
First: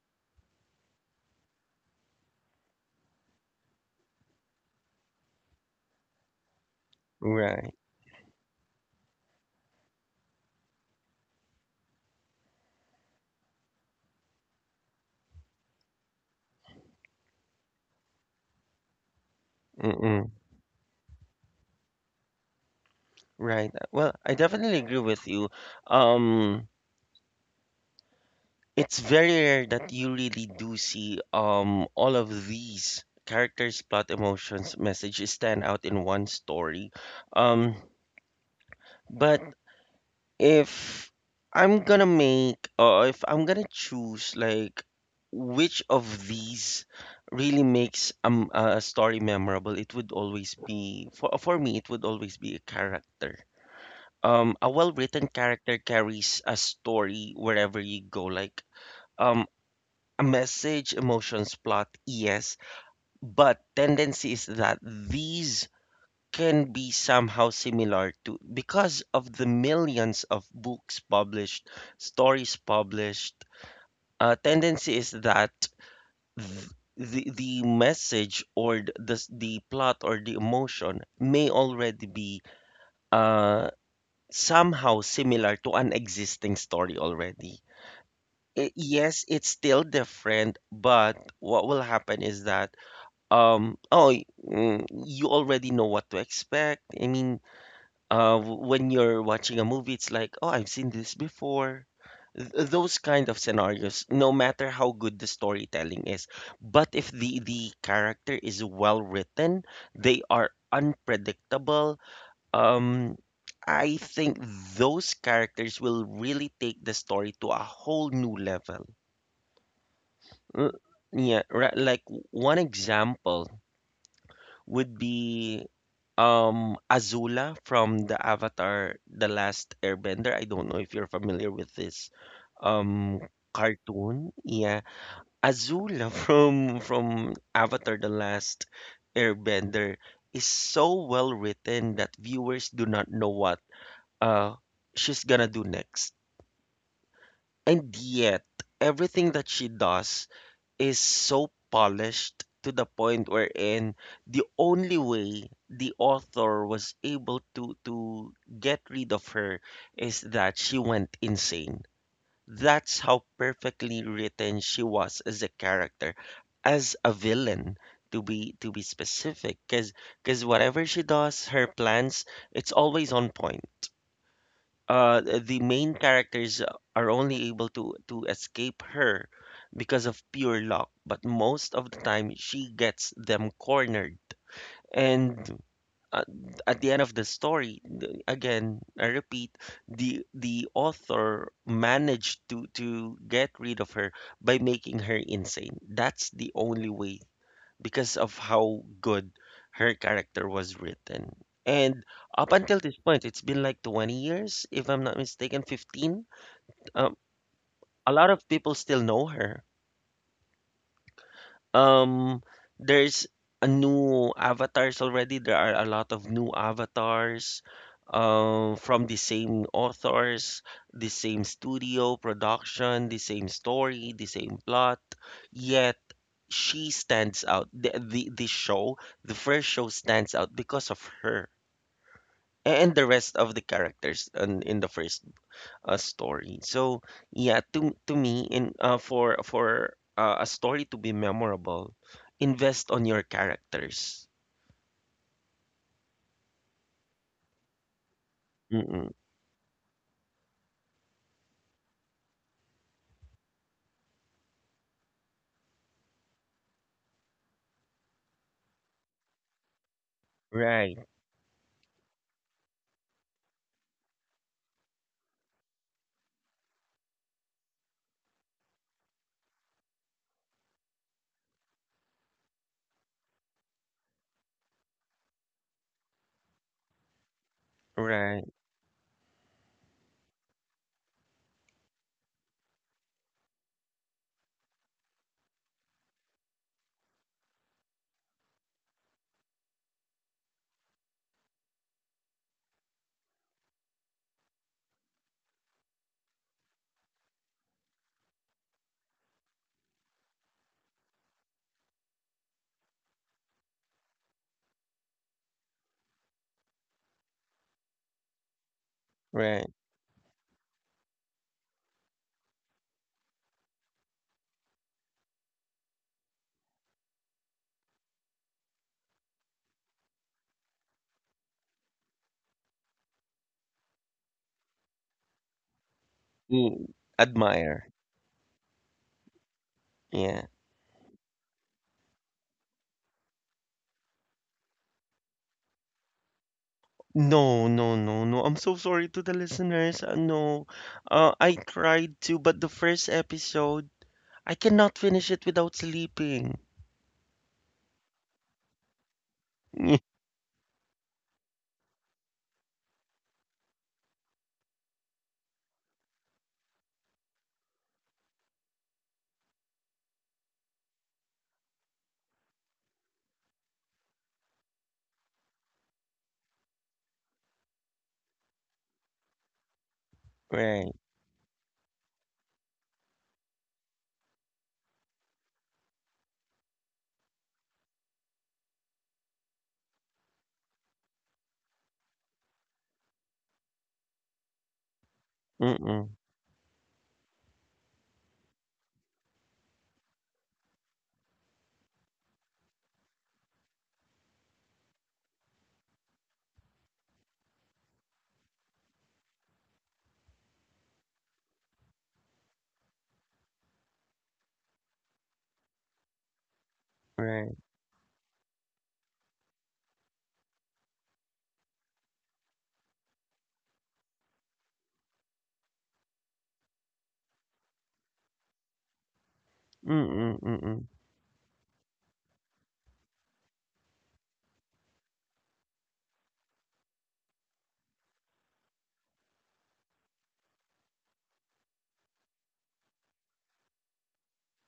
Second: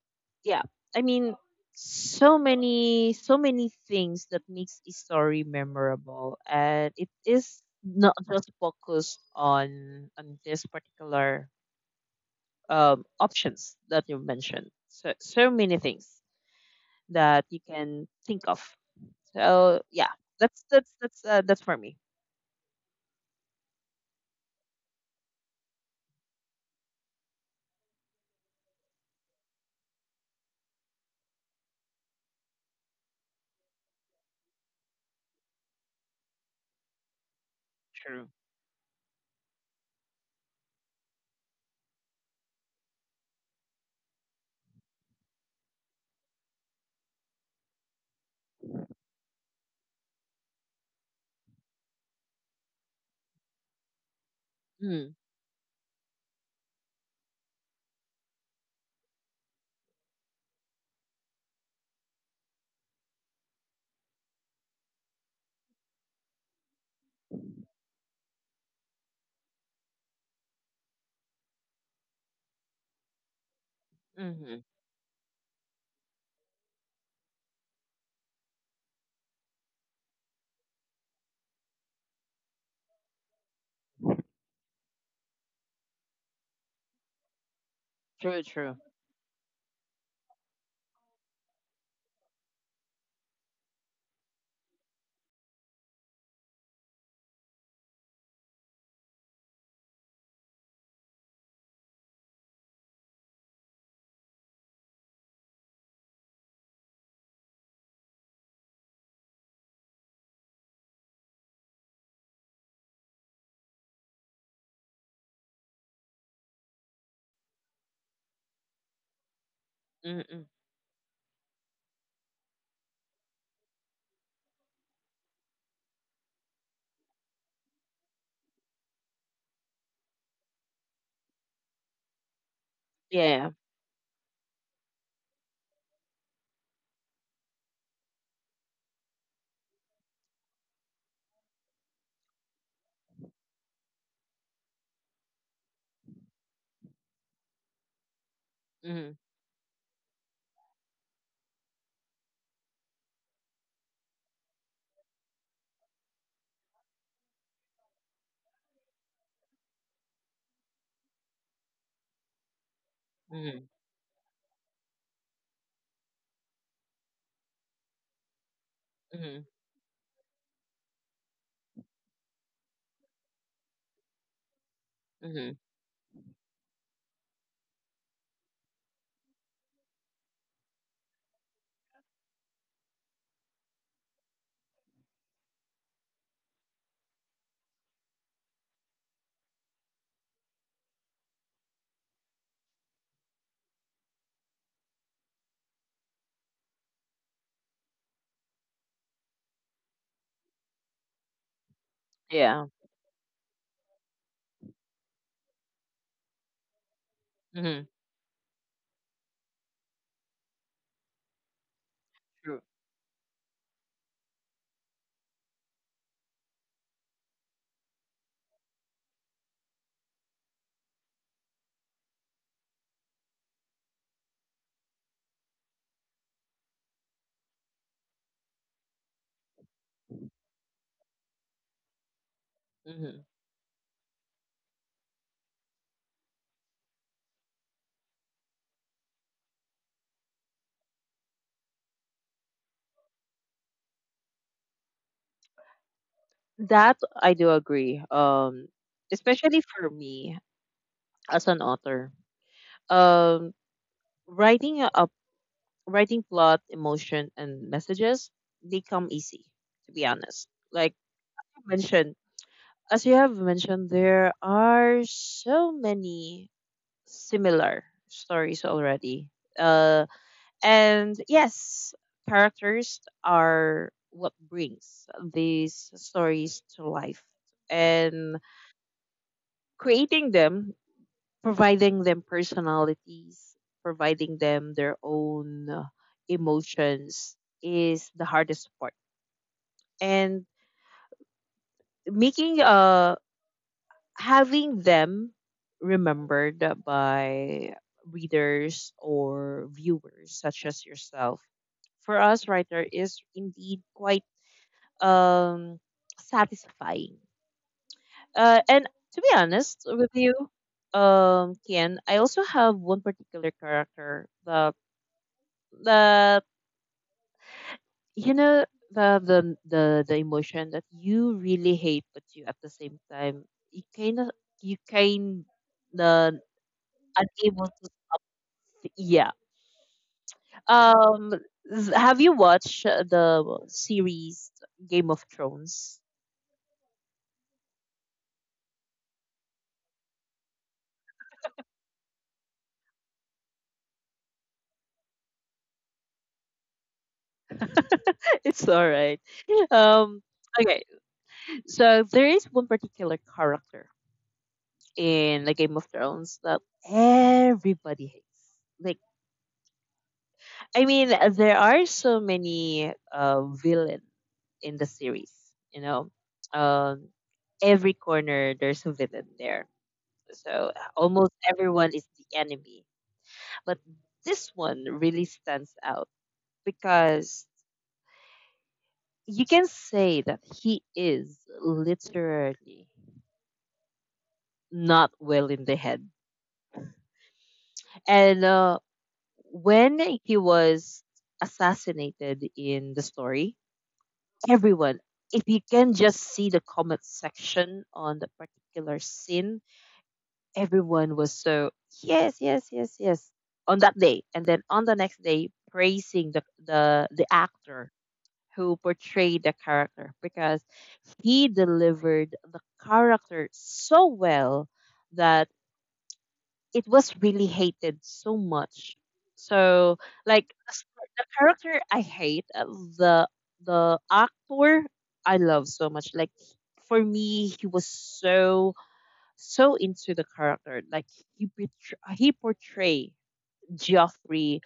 Speaker 2: yeah, I mean, so many, so many things that makes a story memorable, and it is
Speaker 1: Right.
Speaker 2: not just focused on this particular, options that you mentioned. So so many things that you can think of. So yeah,
Speaker 1: Mm-mm.
Speaker 2: that's for me.
Speaker 1: Right. Well, I definitely agree with you. Um, it's very rare that you really do see all of these characters, plot, emotions, messages stand out in one story. Um,
Speaker 2: True.
Speaker 1: but if I'm gonna make or if I'm gonna choose like which of these really makes a story memorable, it would always be for me, it would always be a character, a
Speaker 2: Mm,
Speaker 1: well-written character carries a story wherever you go. Like, um a message, emotions, plot, yes, but tendency is that these can be somehow similar to because of the millions of books published, stories published,
Speaker 2: mm-hmm.
Speaker 1: tendency is that th- the message or the plot or the emotion may already be uh somehow similar to an existing story already.
Speaker 2: True. True.
Speaker 1: Yes, it's still different, but what will happen is that oh, you already know what to expect. I mean, when you're watching a movie, it's like, oh, I've seen this before. Those kind of scenarios, no matter how good the storytelling is, but if the character is well written, they are unpredictable, um, I think those characters will really take the story to a whole new level.
Speaker 2: Mm-mm.
Speaker 1: L- Yeah, right, like one example would be Azula from the Avatar The Last Airbender. I don't know if you're familiar with this um
Speaker 2: Yeah.
Speaker 1: cartoon. Yeah, Azula from Avatar The Last Airbender is so well written that viewers do not know what uh, she's gonna do next. And yet,
Speaker 2: Yeah. Mm-hmm.
Speaker 1: everything that she does is so polished to the point wherein the only way the author was able to get rid of her is that she went insane. That's how perfectly written she was as a character, as a villain, to be
Speaker 2: Mm-hmm.
Speaker 1: specific, because whatever she does, her plans, it's always on point.
Speaker 2: Mm-hmm.
Speaker 1: The main characters are only able to escape her because of pure luck, but most of the time she gets them cornered, and uh, at the end of the story, again I repeat, the author managed to get rid of her by making her insane. That's the only way, because of how good her character was written. And up
Speaker 2: Yeah.
Speaker 1: until this point, it's been like 20 years, if I'm not mistaken, 15. Um,
Speaker 2: Mm-hmm.
Speaker 1: a lot of people still know her. Um,
Speaker 2: True.
Speaker 1: there's a new avatars already. There are a lot of new avatars from the same authors, the same studio production, the same story, the same plot. Yet she stands out. The show, the first show stands out because of her and the
Speaker 2: Mm-hmm.
Speaker 1: rest of the characters in, the first story. So yeah, to me, in for a story to be memorable, invest on your characters.
Speaker 2: That I do agree.
Speaker 1: Mm-mm.
Speaker 2: Especially for me, as an author, um, writing writing plot, emotion, and messages, they come easy. To be honest,
Speaker 1: Right,
Speaker 2: like you mentioned, as you have mentioned, there are so many similar stories already. Uh, and yes, characters are what brings these stories to life, and
Speaker 1: right,
Speaker 2: creating them, providing them personalities, providing them their own emotions, is the hardest part. And making having them remembered by readers or viewers such as yourself, for us writer, is indeed quite, um satisfying. And to be
Speaker 1: right.
Speaker 2: honest with you, Kian, I also have one particular character that, the you know, the emotion that you really hate but you, at the same time, you kind of, you kind of
Speaker 1: Mm,
Speaker 2: unable
Speaker 1: admire.
Speaker 2: to yeah.
Speaker 1: Yeah.
Speaker 2: um have you watched the series Game of Thrones?
Speaker 1: No, no, no, no. I'm so sorry to the listeners. No, I tried to, but the first episode. I cannot finish it without sleeping.
Speaker 2: It's all right. um okay, so there is one particular character in the Game of Thrones that everybody hates. Like, I mean, there are so many villain in the series. You know, um, every corner there's a villain there. So
Speaker 1: Right.
Speaker 2: almost everyone is the enemy. But this one really stands out because you can say that he is literally not well in the head.
Speaker 1: Mm-mm.
Speaker 2: And when he was assassinated in the story, everyone, if you can just see the comment section on the particular scene, everyone was so yes, yes, yes, yes on that day, and then on the next day praising the
Speaker 1: Right.
Speaker 2: actor who portrayed the character because he delivered the character so well that it was really hated so much. So,
Speaker 1: Mm-mm.
Speaker 2: like the
Speaker 1: Mm-mm.
Speaker 2: st- the character I hate, the the actor I love so much. Like for me, he was so so into the character. Like, he portray Joffrey,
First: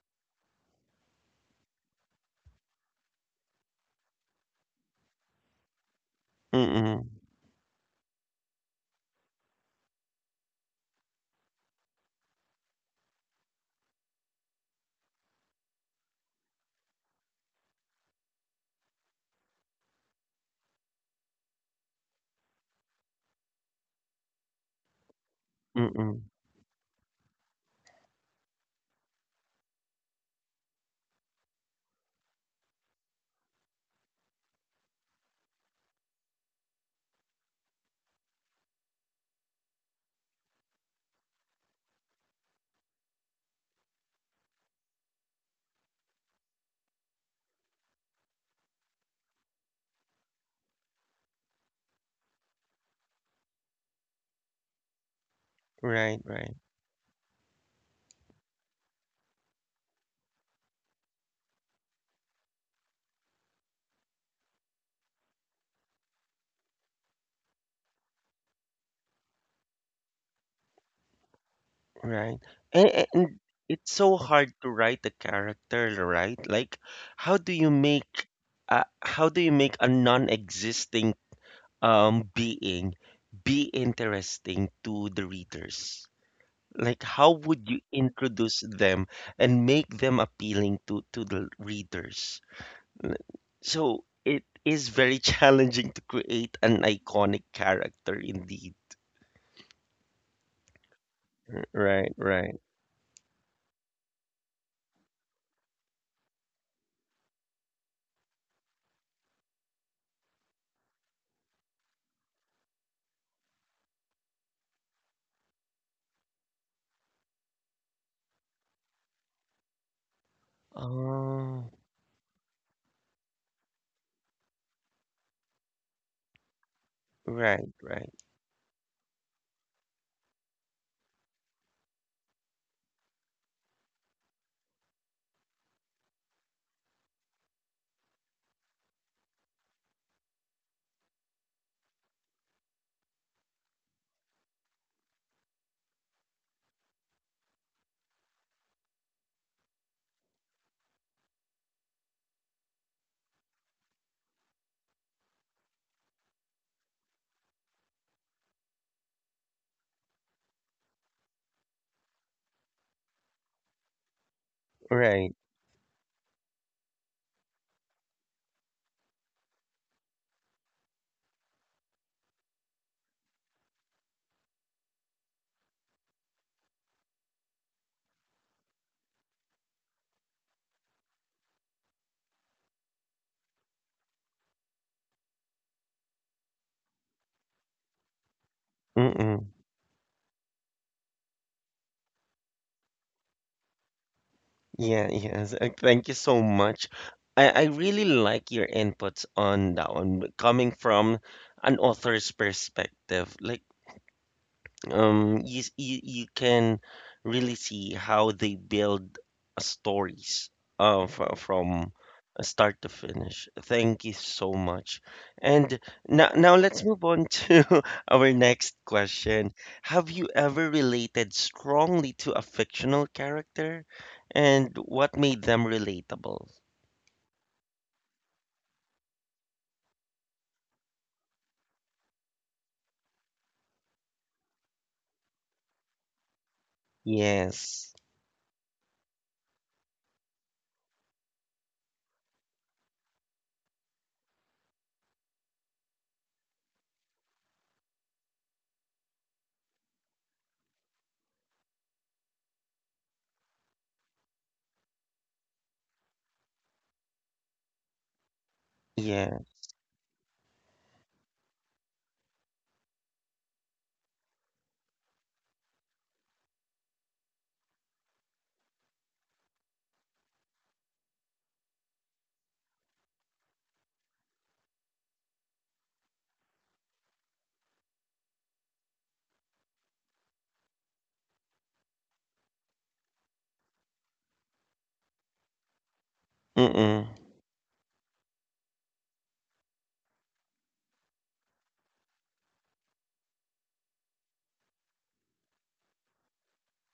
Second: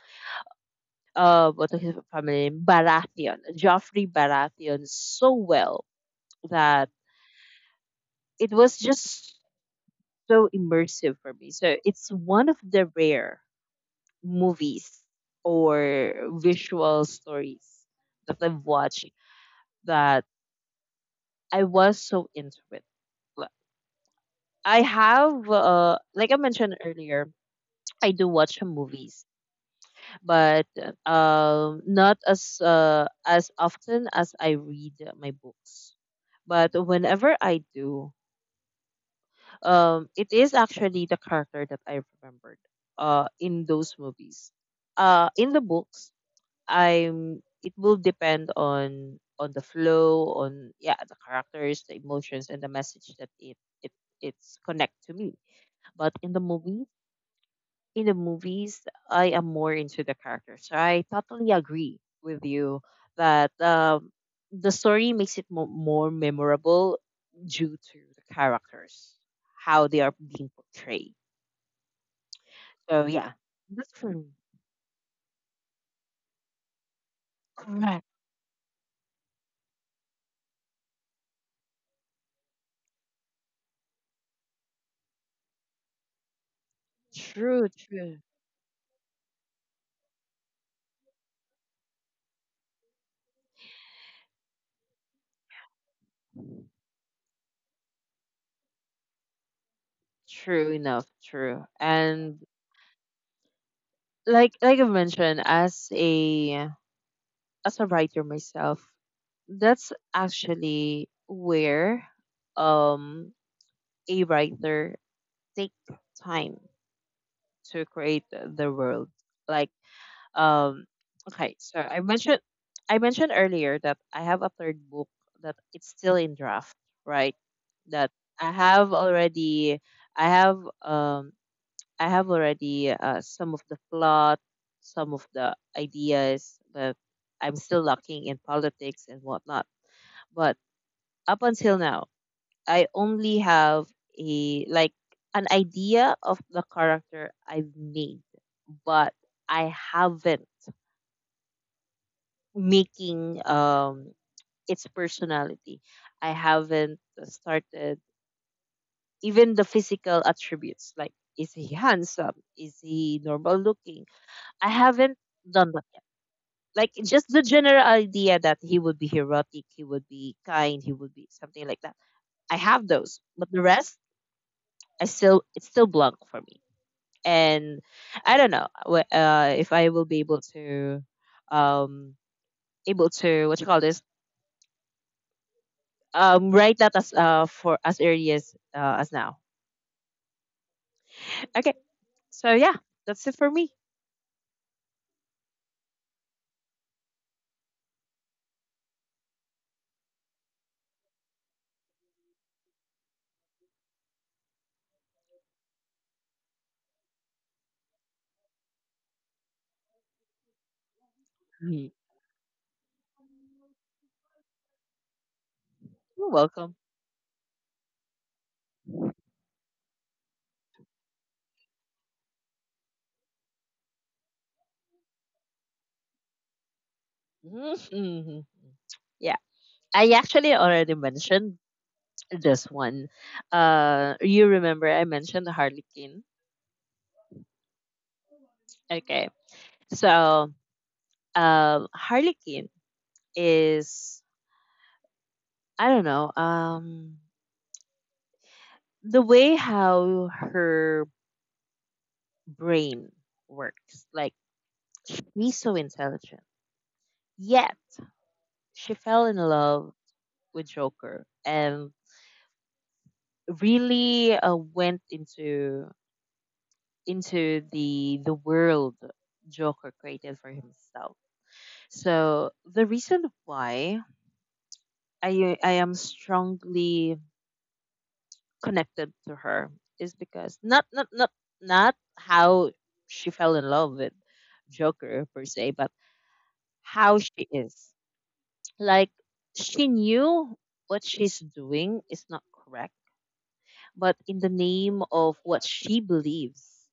Speaker 2: what is his family name? Baratheon, Joffrey Baratheon, so well that
Speaker 1: Mm-mm.
Speaker 2: it was just so immersive for me. So it's one of the rare movies or visual stories that I've watched that I was so into it. Like, I have,
Speaker 1: Mm-mm.
Speaker 2: like I mentioned earlier, I do watch movies, but not as as often as I read my books. But whenever I do, it is actually the character that I remembered in those movies. In the books, I'm it will depend on the flow, on, yeah, the characters, the emotions and the message that it it's connect to me. But
Speaker 1: Right.
Speaker 2: in the
Speaker 1: Right.
Speaker 2: movie, in the movies, I am more into the characters. So I totally agree with you that, the story makes it more memorable due to the characters, how they are being portrayed.
Speaker 1: Right.
Speaker 2: So yeah,
Speaker 1: And
Speaker 2: that's
Speaker 1: it's so
Speaker 2: true.
Speaker 1: hard to write a character, right? Like, how do you
Speaker 2: Correct.
Speaker 1: make how do you make a non-existing being be interesting to the readers? Like, how
Speaker 2: True,
Speaker 1: would you
Speaker 2: true.
Speaker 1: introduce them and make them appealing to the readers? So it is very challenging to create an iconic character indeed.
Speaker 2: True enough, true.
Speaker 1: Right,
Speaker 2: And
Speaker 1: right.
Speaker 2: like I mentioned, as a writer myself, that's actually where, um a writer take time to create the world. Like, um okay,
Speaker 1: Oh,
Speaker 2: so I mentioned earlier that I have a third book that it's still in draft, right?
Speaker 1: right,
Speaker 2: That
Speaker 1: right,
Speaker 2: I have already, I have um I have already some of the plot, some of the ideas, but I'm still lacking in politics and whatnot. But up until now, I only have a, like an idea of the character I've made, but I haven't making, its personality. I haven't started even the physical attributes, like, is he handsome? Is he normal looking? I haven't
Speaker 1: right.
Speaker 2: done that, like just the general idea that he would be heroic, he would be kind, he would be something like that. I have those, but the rest, I still it's still blank for me. And I don't know if I will be able to, um, able to what you call this, write that as for as early as now.
Speaker 1: Mm-mm.
Speaker 2: Okay, so yeah, that's it for me.
Speaker 1: Yeah, yes. Thank you so much. I really like your inputs on that one, but coming from an author's perspective. Like, you, you you can really see how they build stories from
Speaker 2: Mhm.
Speaker 1: start to finish. Thank you so much, and now,
Speaker 2: You're
Speaker 1: now
Speaker 2: welcome.
Speaker 1: let's move on to our next question. Have you ever related strongly to a fictional character, and what made them relatable?
Speaker 2: Mhm. Mhm. Yeah, I actually already mentioned this one. You remember I mentioned the Harley Quinn.
Speaker 1: Yes.
Speaker 2: Okay, so Harley Quinn is, I don't know, the way how her brain works. Like, she's so intelligent, yet she fell in
Speaker 1: Yeah,
Speaker 2: love with Joker and really went into the world Joker created for himself. So the reason why I am strongly connected to her is because not not how she fell in love with Joker per se, but
Speaker 1: mm-mm.
Speaker 2: how she is. Like, she knew what she's doing is not correct, but in the name of what she believes,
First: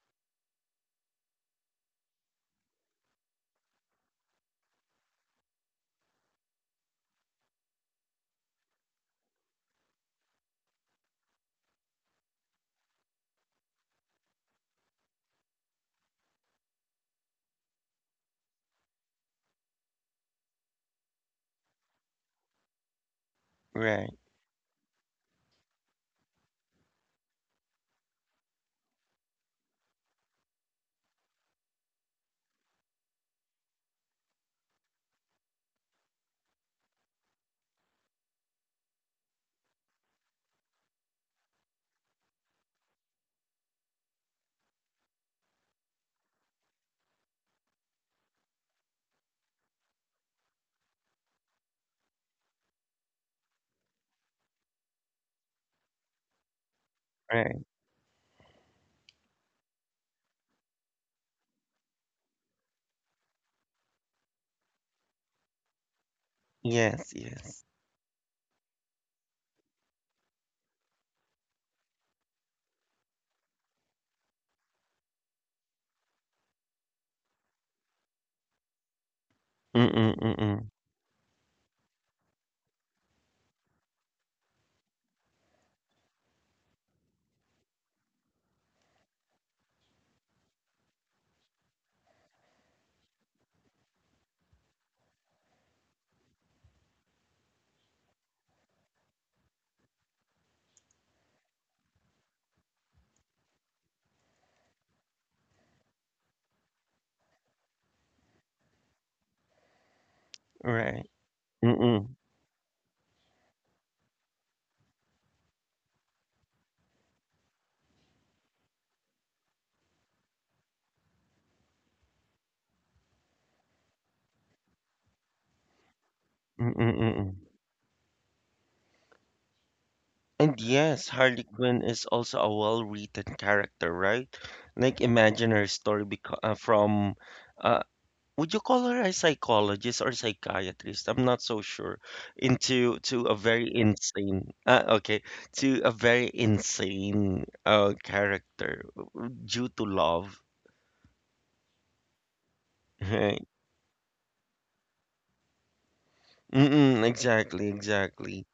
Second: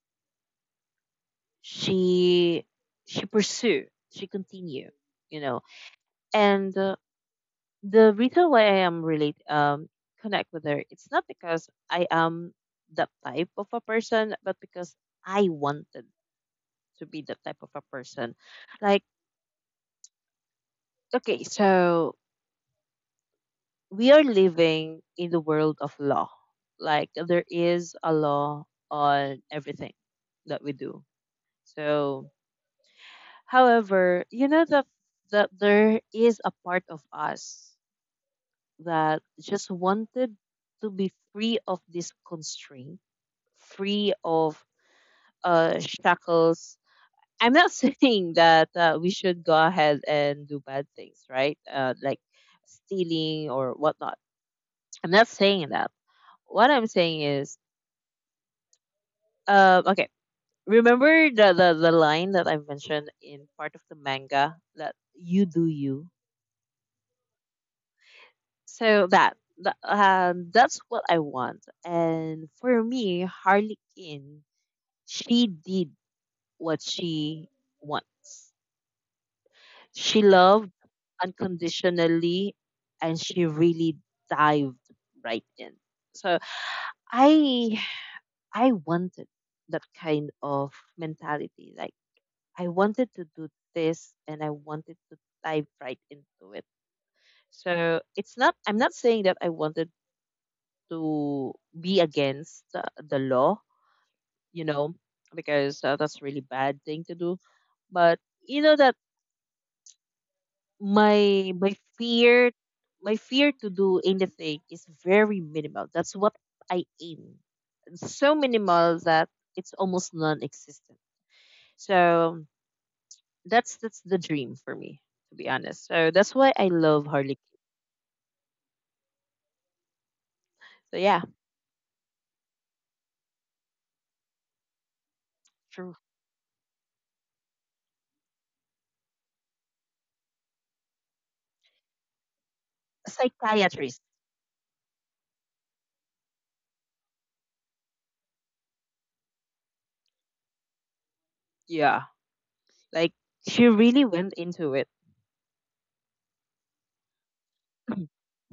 Speaker 2: she she pursue, she continue, you know. And the reason why I am relate connect with her, it's not because I am that type of a person, but because I wanted to be that type of a person. Like, okay, so we
Speaker 1: Right,
Speaker 2: are living in the world of law. Like, there is a law on everything that we do. So, however, you know that, that there is a part of us that just wanted to be free of this constraint, free of, shackles. I'm not saying that we should go ahead and do bad things, right? Like stealing or whatnot. I'm not saying that. What I'm saying is,
Speaker 1: right.
Speaker 2: okay, remember the line that I mentioned in part of the manga that you do you?
Speaker 1: Yes, yes.
Speaker 2: So that, that that's what I want. And for me, Harley Quinn, she did what she wants.
Speaker 1: Mm-mm,
Speaker 2: She
Speaker 1: mm-mm.
Speaker 2: loved unconditionally and she really dived right in. So I I wanted that kind of mentality. Like, I wanted to do this and I wanted to dive right into it. So it's not, I'm not saying that I wanted to be against the law, you know, because that's a really bad thing to do, but you know that
Speaker 1: Right.
Speaker 2: my my
Speaker 1: Mm-mm.
Speaker 2: fear my fear to do anything is very minimal. That's what I aim. So minimal that it's almost non-existent. So that's the dream for me, to be honest. So that's why I love Harley.
Speaker 1: Mm-mm-mm.
Speaker 2: Quinn.
Speaker 1: And
Speaker 2: So
Speaker 1: yes,
Speaker 2: yeah,
Speaker 1: Harley Quinn is also a well-written character, right? Like imagine her
Speaker 2: true.
Speaker 1: story from uh would you call her a psychologist or psychiatrist? I'm not so sure. Into
Speaker 2: A
Speaker 1: to a very
Speaker 2: psychiatrist.
Speaker 1: insane to a very insane character due to love,
Speaker 2: Yeah, like
Speaker 1: right?
Speaker 2: she really went into it.
Speaker 1: Mm-mm, exactly,
Speaker 2: Mhm.
Speaker 1: exactly.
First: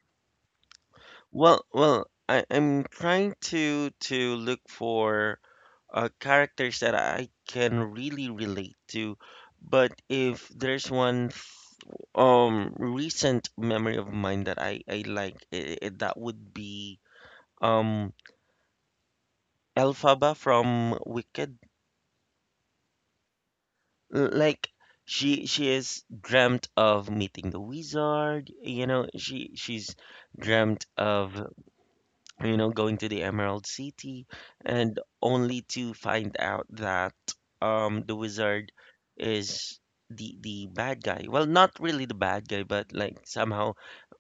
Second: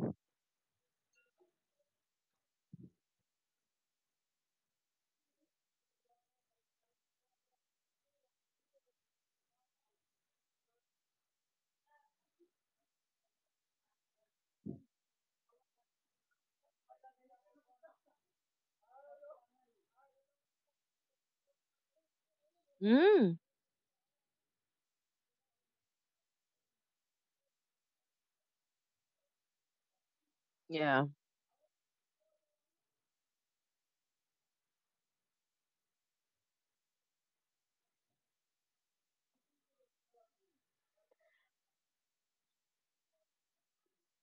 Speaker 1: Well, I'm trying to look for characters that I can really relate to. But if there's one recent memory of mine that I like, that would be um Elphaba from Wicked.
Speaker 2: Mm,
Speaker 1: Like she is dreamt of meeting the wizard. You know, she's dreamt
Speaker 2: yeah.
Speaker 1: of you know, going to the Emerald City, and only to find out that the wizard is the bad guy. Well, not really the bad guy, but like somehow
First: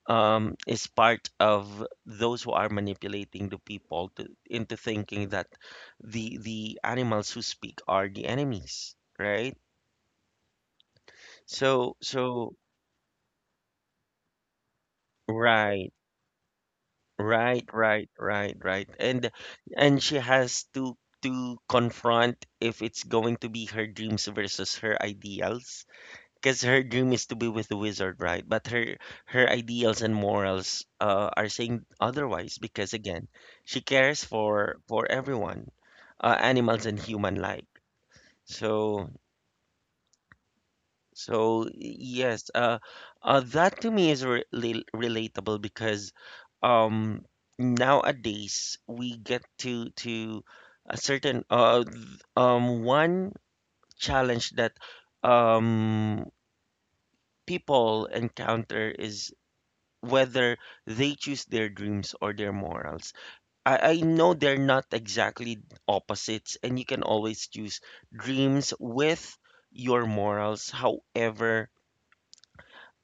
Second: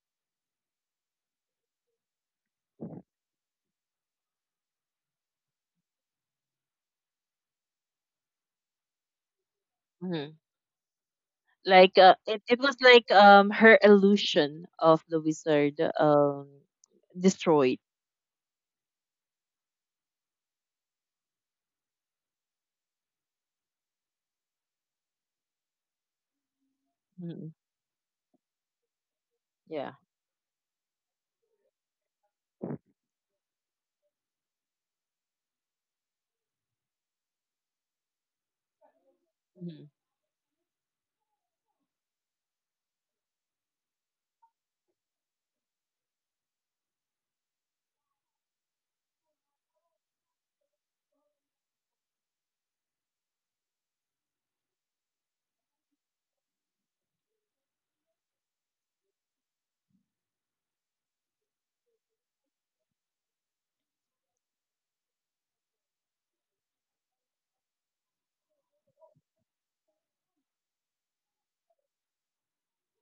Speaker 1: is part of those who are manipulating the people into thinking that the animals who speak are the enemies, right?
Speaker 2: Hmm.
Speaker 1: So
Speaker 2: Like, it,
Speaker 1: so
Speaker 2: it was like, her illusion of the wizard,
Speaker 1: right. Right,
Speaker 2: destroyed.
Speaker 1: right, right, right. And she has to confront if it's going to be her dreams versus her ideals. Because her dream is to be
Speaker 2: Hmm.
Speaker 1: with the wizard, right? But her
Speaker 2: Yeah.
Speaker 1: ideals and morals are saying otherwise because again, she cares for everyone, animals and human like. So
Speaker 2: Hmm.
Speaker 1: so yes, that to me is relatable because um, nowadays we get to a certain one challenge that um, people encounter is whether they choose their dreams or their morals. I know they're not exactly opposites, and you can always choose dreams with your morals. However,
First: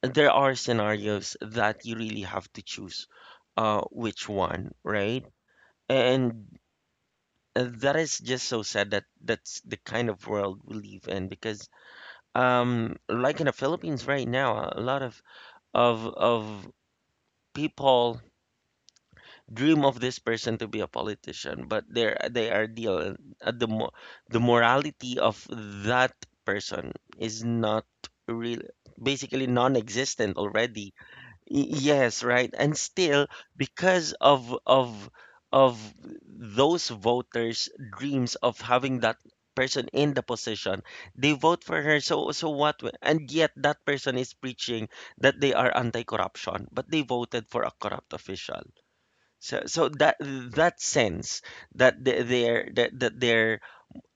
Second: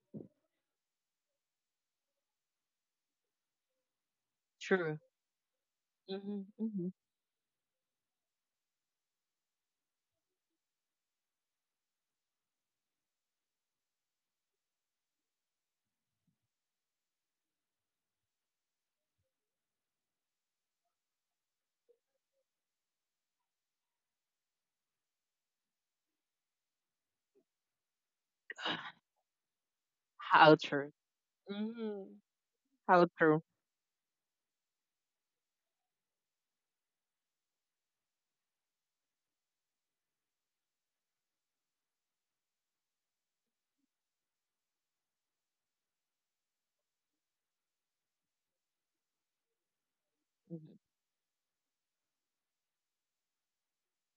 Speaker 1: there are scenarios that you really have to choose which one,
Speaker 2: True.
Speaker 1: right?
Speaker 2: Hmm.
Speaker 1: And
Speaker 2: Hmm.
Speaker 1: that is just so sad that that's the kind of world we live in because like in the Philippines right now, a lot of people dream of this person to be a politician, but they're they are deal the mo the morality of that person is not real, basically non-existent
Speaker 2: How true.
Speaker 1: already.
Speaker 2: Hmm.
Speaker 1: Yes, right. And
Speaker 2: How
Speaker 1: still,
Speaker 2: true.
Speaker 1: because of those voters' dreams of having that person in the position, they vote for her. And yet that person is preaching that they are anti-corruption, but they voted for a corrupt official. That
Speaker 2: Hmm.
Speaker 1: that sense that they're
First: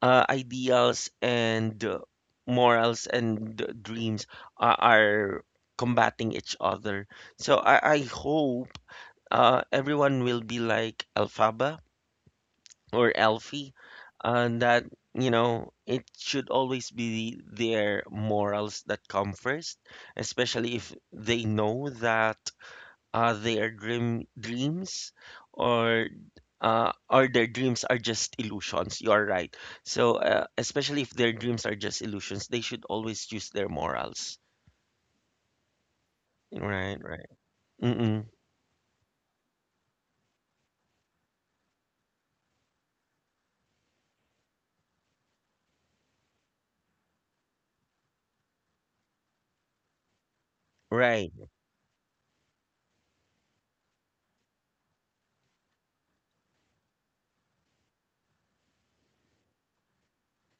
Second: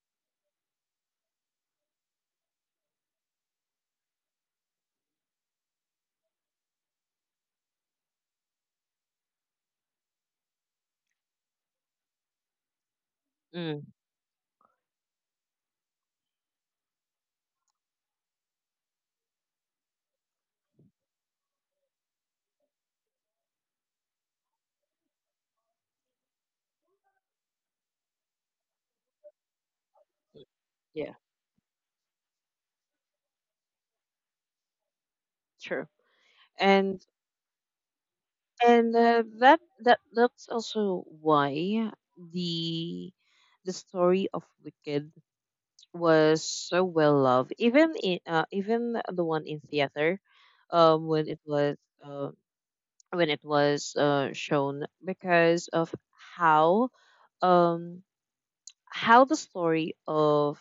Speaker 1: ideals and morals and dreams are combating each other. So I hope everyone will be like Alphaba or Alfie,
Speaker 2: Mm.
Speaker 1: and that you know it should always be their morals that come first, especially if they know that their dream dreams or their dreams are just illusions. You are right. So, especially if
Speaker 2: Yeah.
Speaker 1: their dreams are just illusions, they should always choose their morals.
Speaker 2: True.
Speaker 1: Right,
Speaker 2: And
Speaker 1: right. Mm-mm.
Speaker 2: and that's also why the the story of Wicked was so well loved, even in, even the one in theater, when
Speaker 1: Right.
Speaker 2: it was uh, shown, because of how, um how the story of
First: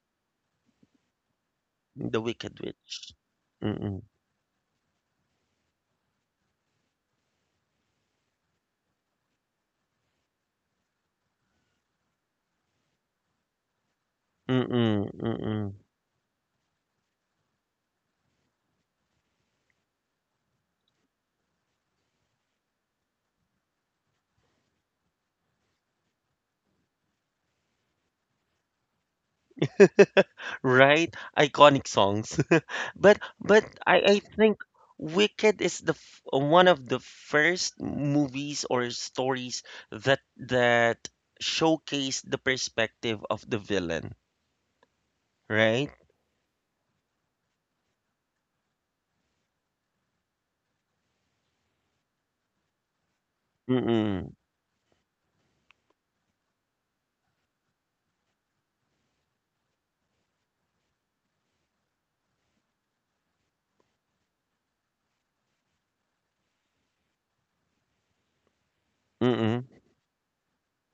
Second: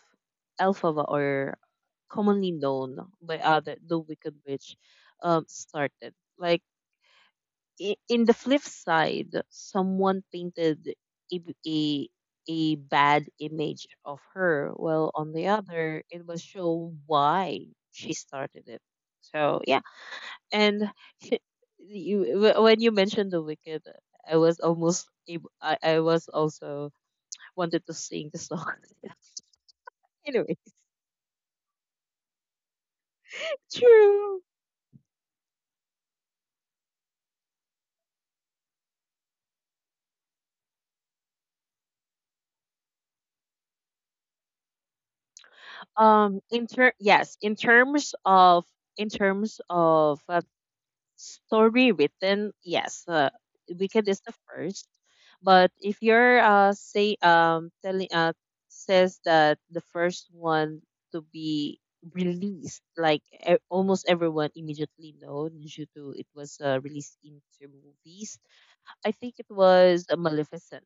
Speaker 2: Elphaba, or
Speaker 1: The
Speaker 2: commonly
Speaker 1: Wicked
Speaker 2: known
Speaker 1: Witch.
Speaker 2: by other the
Speaker 1: Mm-mm.
Speaker 2: Wicked Witch, started. Like, in the flip side, someone painted a a a bad image of her.
Speaker 1: Mm-mm.
Speaker 2: Well, on the
Speaker 1: Mm-mm.
Speaker 2: other, it will show why she started it. So yeah, and you when you mentioned the Wicked, I was almost I was also wanted to sing the song. Anyway,
Speaker 1: Right? Iconic songs. But I
Speaker 2: true.
Speaker 1: think Wicked is one of the first movies or stories that that showcase the perspective of the villain, right?
Speaker 2: In yes, in terms of in terms of uh, story written, yes, Wicked is
Speaker 1: Mm-mm.
Speaker 2: the first. But if you're say, telling says that the first one to be released, like, almost everyone immediately know due to it was released into movies. I think it
Speaker 1: Mm-mm.
Speaker 2: was Maleficent.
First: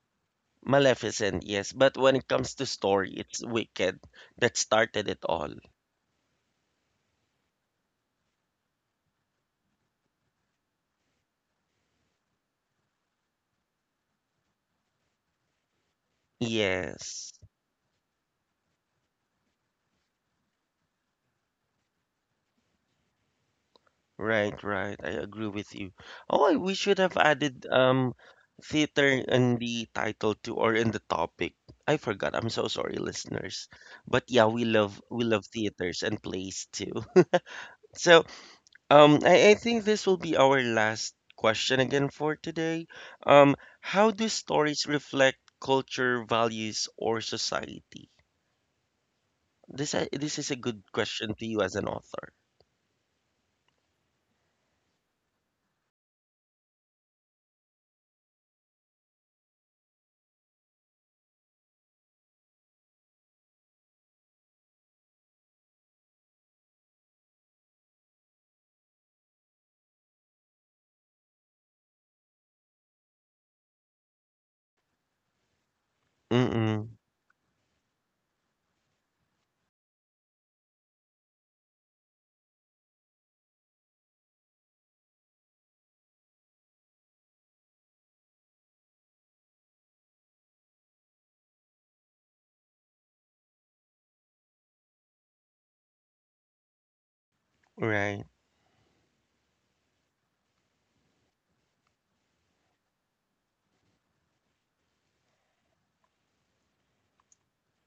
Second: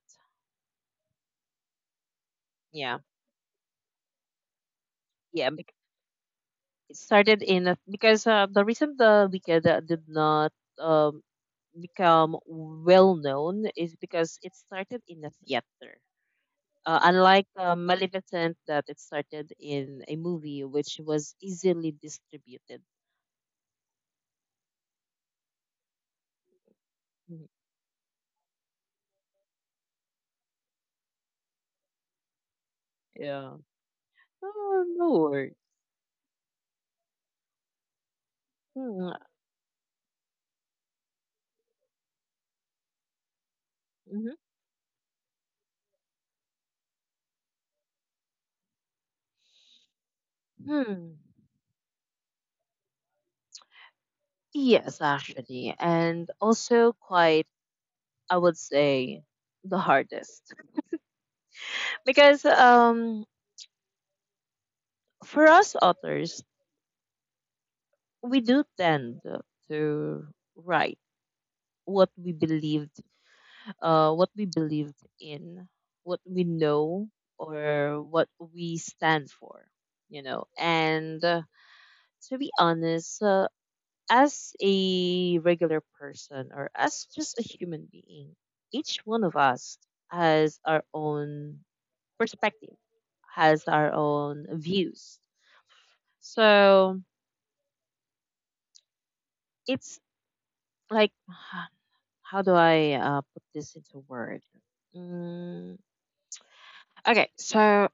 Speaker 1: Maleficent, yes. But when it comes to
Speaker 2: Yeah,
Speaker 1: story, it's Wicked that started it
Speaker 2: yeah.
Speaker 1: all.
Speaker 2: It started in a, because the reason the Wicked did not um become well known is because it started in a theater.
Speaker 1: Yes.
Speaker 2: Unlike Maleficent, that it started in a movie which was easily distributed.
Speaker 1: Right, right. I agree with you. Oh, we should have
Speaker 2: Mhm.
Speaker 1: added theater in the title too or in the topic. I forgot. I'm so sorry,
Speaker 2: Yeah.
Speaker 1: listeners. But yeah, we
Speaker 2: Oh,
Speaker 1: love
Speaker 2: no
Speaker 1: we love
Speaker 2: worries.
Speaker 1: theaters and plays too. So,
Speaker 2: Hmm.
Speaker 1: I think this will be our last question again for today. How do
Speaker 2: Mhm.
Speaker 1: stories reflect culture, values, or society? This is a good
Speaker 2: Hmm.
Speaker 1: question to you as an author.
Speaker 2: Yes, actually. And also quite, I would say, the hardest. Because For us authors, we do tend to write what we believed. What we believe in, what we
Speaker 1: Mm-mm.
Speaker 2: know, or what we stand for. And To be honest, as a regular person or as just a human being, each one of us has our own perspective, has our own views. So
Speaker 1: Right.
Speaker 2: it's like, how do I put this into word? Mm, okay, so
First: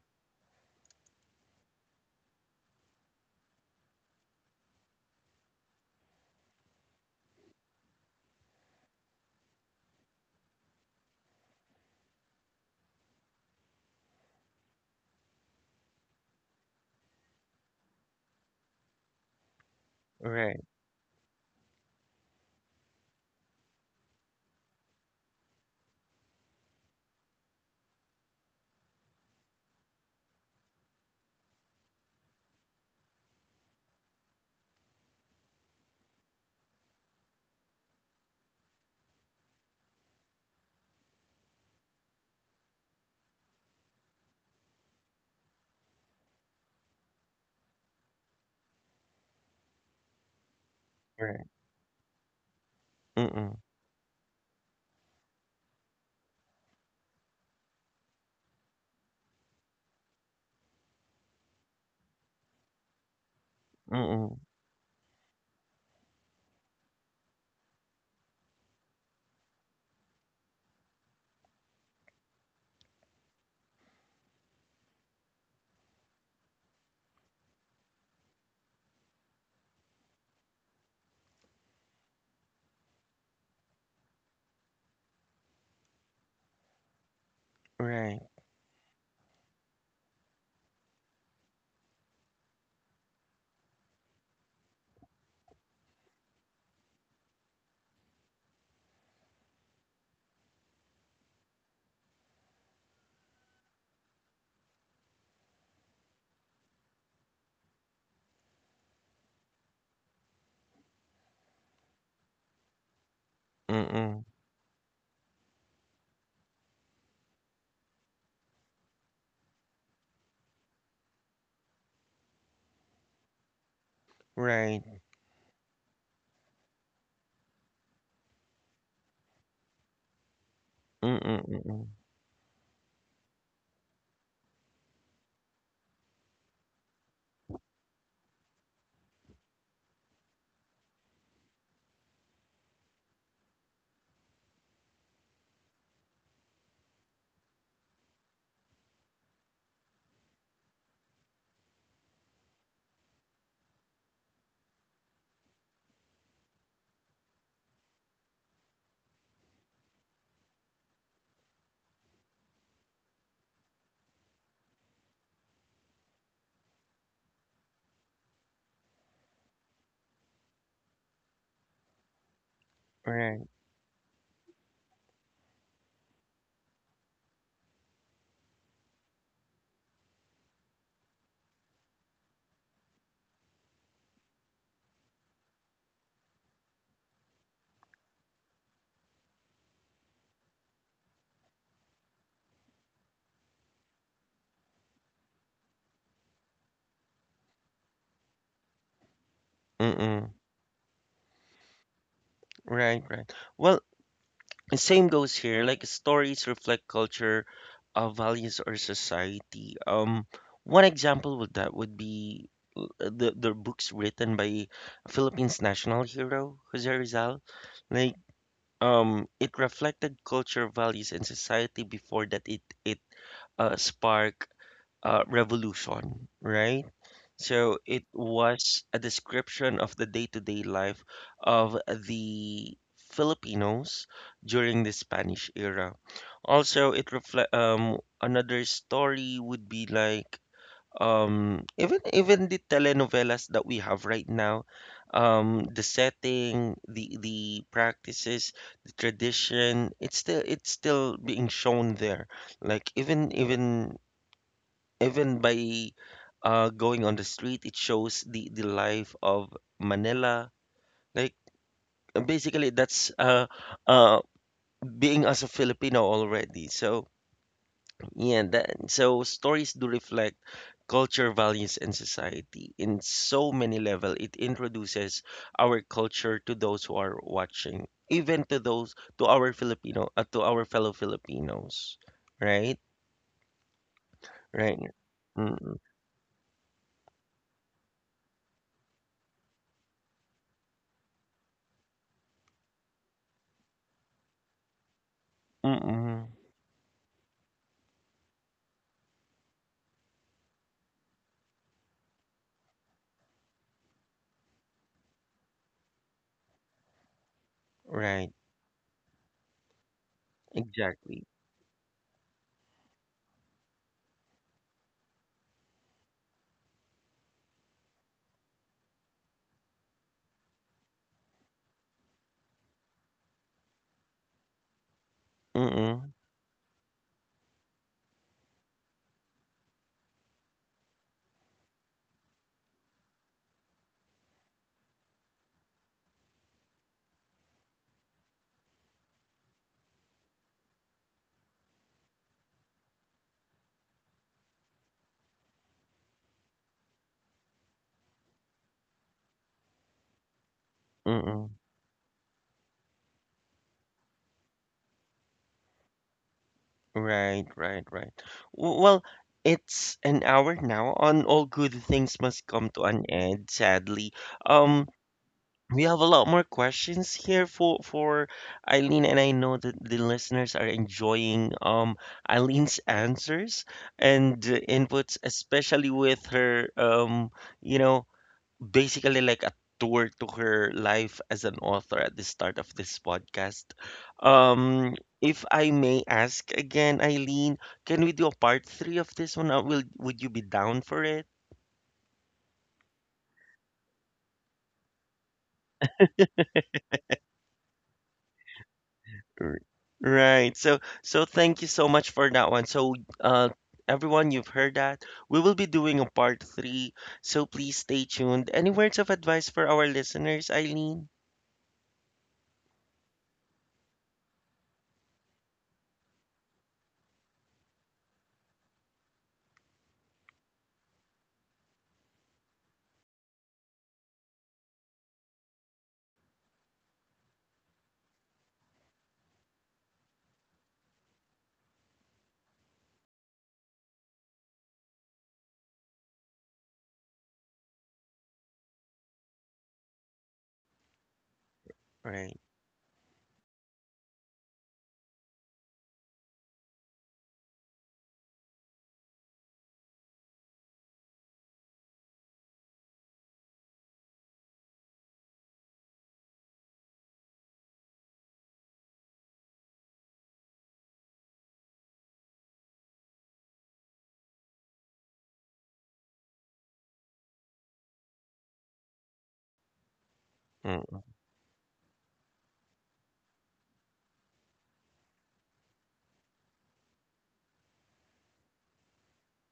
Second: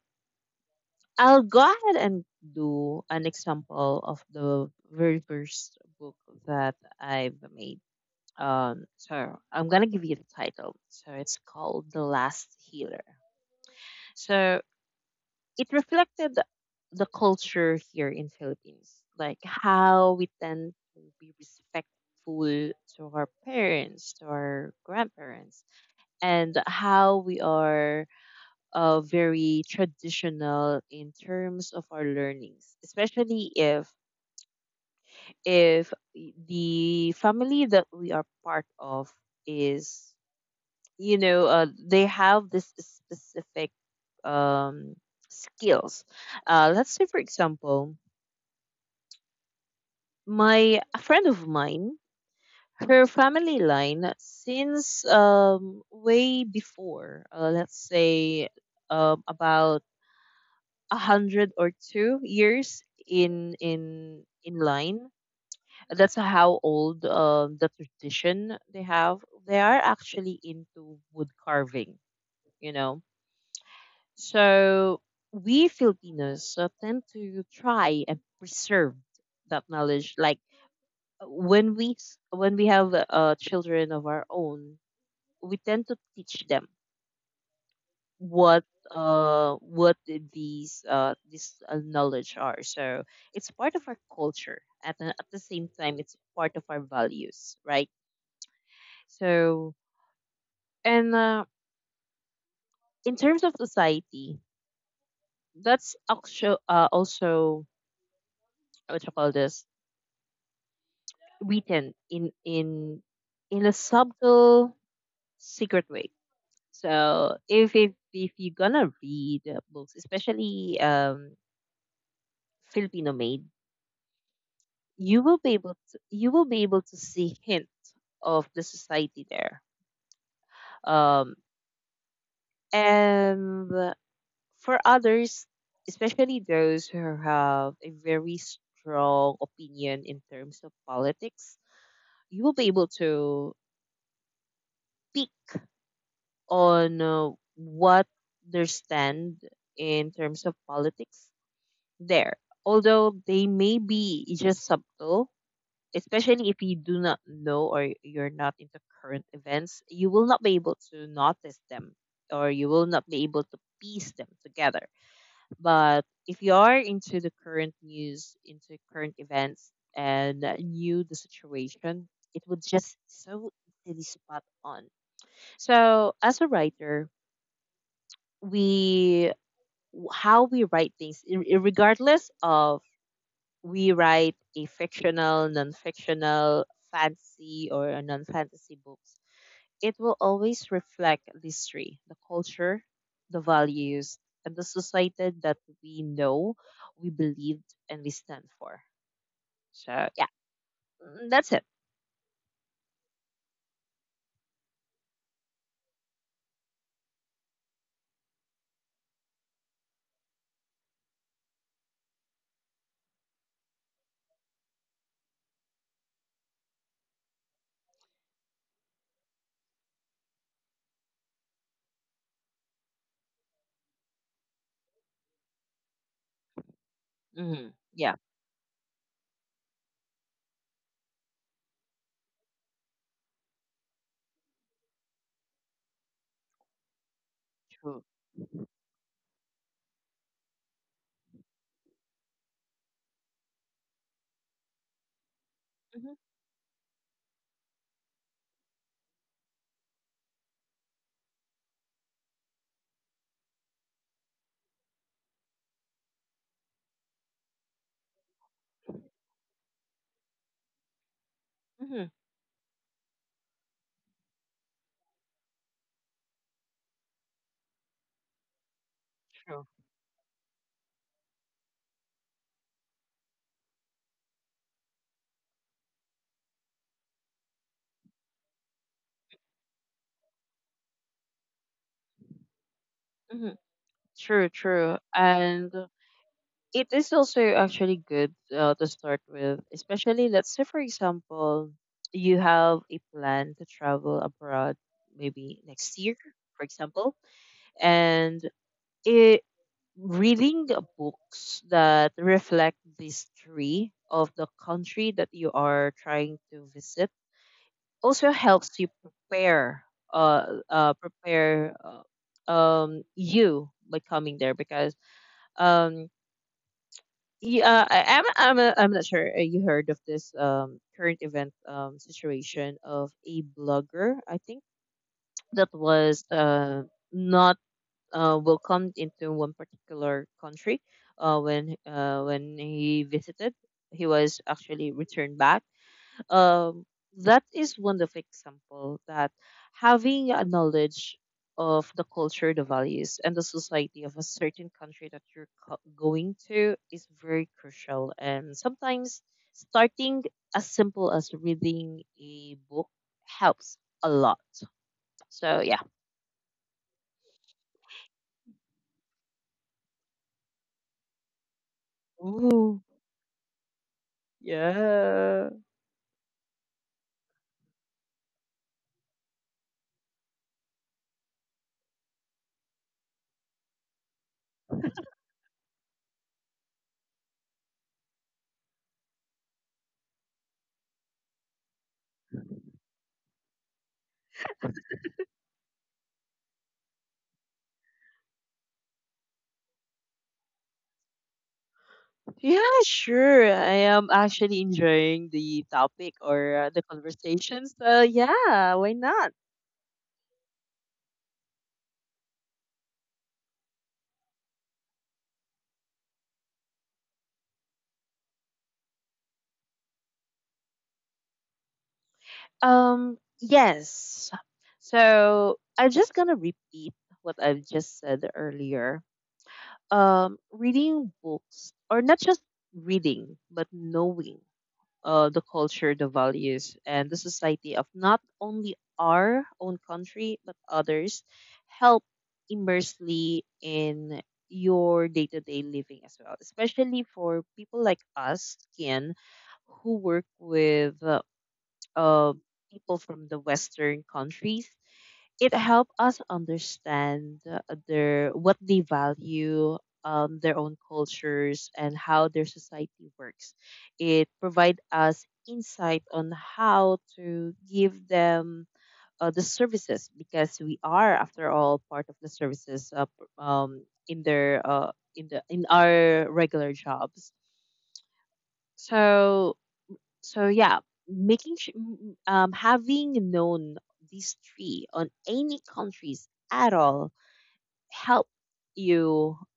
Speaker 2: I'll go ahead and do an example of the very first book that I've made. So I'm gonna give you the title. So it's called The Last Healer. So it reflected the culture here in Philippines, like how we
Speaker 1: Right.
Speaker 2: tend to be respectful to our parents, to our grandparents, and how we are very traditional in terms of our learnings, especially if the family that we are part of is, you know, they have this specific um, skills. Let's say for example, my a
Speaker 1: Right.
Speaker 2: friend of mine, her
Speaker 1: Mm-mm.
Speaker 2: family line since way before, let's say about a hundred or two years in
Speaker 1: Mm-mm.
Speaker 2: in in line. That's how old the tradition they have. They are actually into wood carving, you know. So we Filipinos tend to try and preserve that knowledge. Like when when we have children of our own, we tend to teach them
Speaker 1: Right.
Speaker 2: what what these this knowledge are, so it's part of our culture. At the same time, it's part of our values, right? So, and in terms of society, that's actually, also, what you call this, written in a
Speaker 1: Mm-mm.
Speaker 2: subtle, secret way. So if you're gonna read books, especially filipino made,
Speaker 1: Right.
Speaker 2: you will be able to see hint of the society there. um
Speaker 1: Mm-mm. Mm-mm.
Speaker 2: and for others, especially those who have a very strong opinion in terms of politics, you will be able to pick on what their stand in terms of politics there, although they may be just subtle, especially if you do not know or you're not into current events, you will not be able to notice them or you will not be able to piece them together. But if you are into the current news, into current events, and knew the situation, it would just
Speaker 1: Right.
Speaker 2: so easily spot on. So, as a writer, we how we write things, regardless of we write a fictional, non-fictional, fantasy or a non-fantasy books, it will always reflect the history, the culture, the values, and the society that we know, we believed, and we stand for. So
Speaker 1: Mm-mm.
Speaker 2: yeah, mm, that's it.
Speaker 1: Right. Right. Well, same goes here. Like stories reflect culture, values, or society. One example of that would be the books written by Philippines national hero Jose Rizal. Like um, it reflected culture, values, and society before that it spark revolution, right?
Speaker 2: Hmm.
Speaker 1: So it
Speaker 2: Yeah,
Speaker 1: was a description of the day-to-day life of the Filipinos during the Spanish era. Also, it reflect
Speaker 2: true.
Speaker 1: another story would be like even even the telenovelas that we have right now, the
Speaker 2: Hmm.
Speaker 1: setting, the practices, the tradition, it's still being shown there, like even even even by going on the street, it shows the life of Manila. Like
Speaker 2: Hmm.
Speaker 1: basically that's uh being as a Filipino already. So yeah, that, so
Speaker 2: True.
Speaker 1: stories do reflect culture, values, and society in so many level. It introduces our culture to those who are watching, even to those to our Filipino to our fellow Filipinos, right?
Speaker 2: Hmm. True.
Speaker 1: Right.
Speaker 2: True. And
Speaker 1: Mm-mm.
Speaker 2: it is also actually good, to start with. Especially let's say, for example, you have a plan to travel abroad maybe next year,
Speaker 1: Mm-mm.
Speaker 2: for example, and it reading the books that reflect the history of the country that you are trying to visit
Speaker 1: Right.
Speaker 2: also helps you prepare,
Speaker 1: Exactly.
Speaker 2: you by coming there. Because um yeah, I, I'm not sure you heard of this current event situation of a blogger, I think, that
Speaker 1: Mm-mm.
Speaker 2: was not welcomed into one particular country when he visited. He was actually returned back. um, that is one of example that having a knowledge of the culture, the values, and the society of a certain country that you're going to is very crucial. And sometimes, starting as simple as
Speaker 1: Mm-mm.
Speaker 2: reading a book helps a lot. So yeah.
Speaker 1: Right. Right. Right. Well, it's an hour now on all good things must come
Speaker 2: Ooh,
Speaker 1: to an end, sadly. Um,
Speaker 2: yeah.
Speaker 1: we have a lot more questions here for Eileen, and I know that the listeners are enjoying Eileen's answers and inputs, especially with her you know basically like a tour to her life as an author at the start of this podcast. Um, if I may ask again, Eileen, can we do a part three of this one? Will would you be down for it?
Speaker 2: Yeah, sure. I am actually enjoying the topic, or the conversation. So yeah, why not?
Speaker 1: R- Right. Thank you so much for that one. So uh everyone you've heard that. We will be doing a part three. So please stay tuned. Any words of advice for our listeners, Eileen?
Speaker 2: Yes. So I'm just gonna repeat what I've just said earlier. Reading books, or not just reading, but knowing the culture, the values, and the society of not only our own country but others, help immersely in your day-to-day living as well. Especially for people like us, Kian, who work with, uh,
Speaker 1: Right.
Speaker 2: people from the Western countries. It helped us understand their what they value, their own cultures, and how their society works. It provide us insight on how to give them the services, because we are, after all, part of the services in their in the in our regular jobs. So so yeah,
Speaker 1: Mm.
Speaker 2: having known these three on any countries at all help you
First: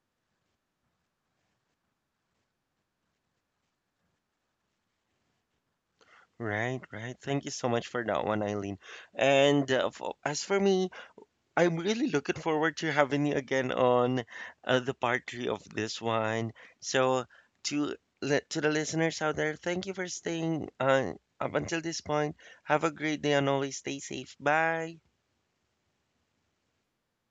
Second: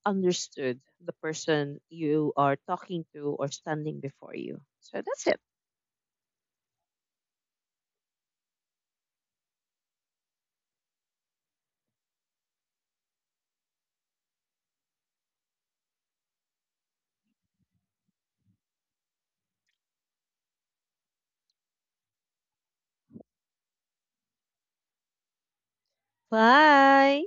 Speaker 2: understood the person you are talking to or standing before you. So that's it.
Speaker 1: Right, right. Thank you so much for that one, Eileen. And f as for me, I'm really looking forward to having you again on the part three of this one. So, to to the listeners out there, thank you for staying up until this point. Have a great day and always stay safe. Bye.
Speaker 2: Bye.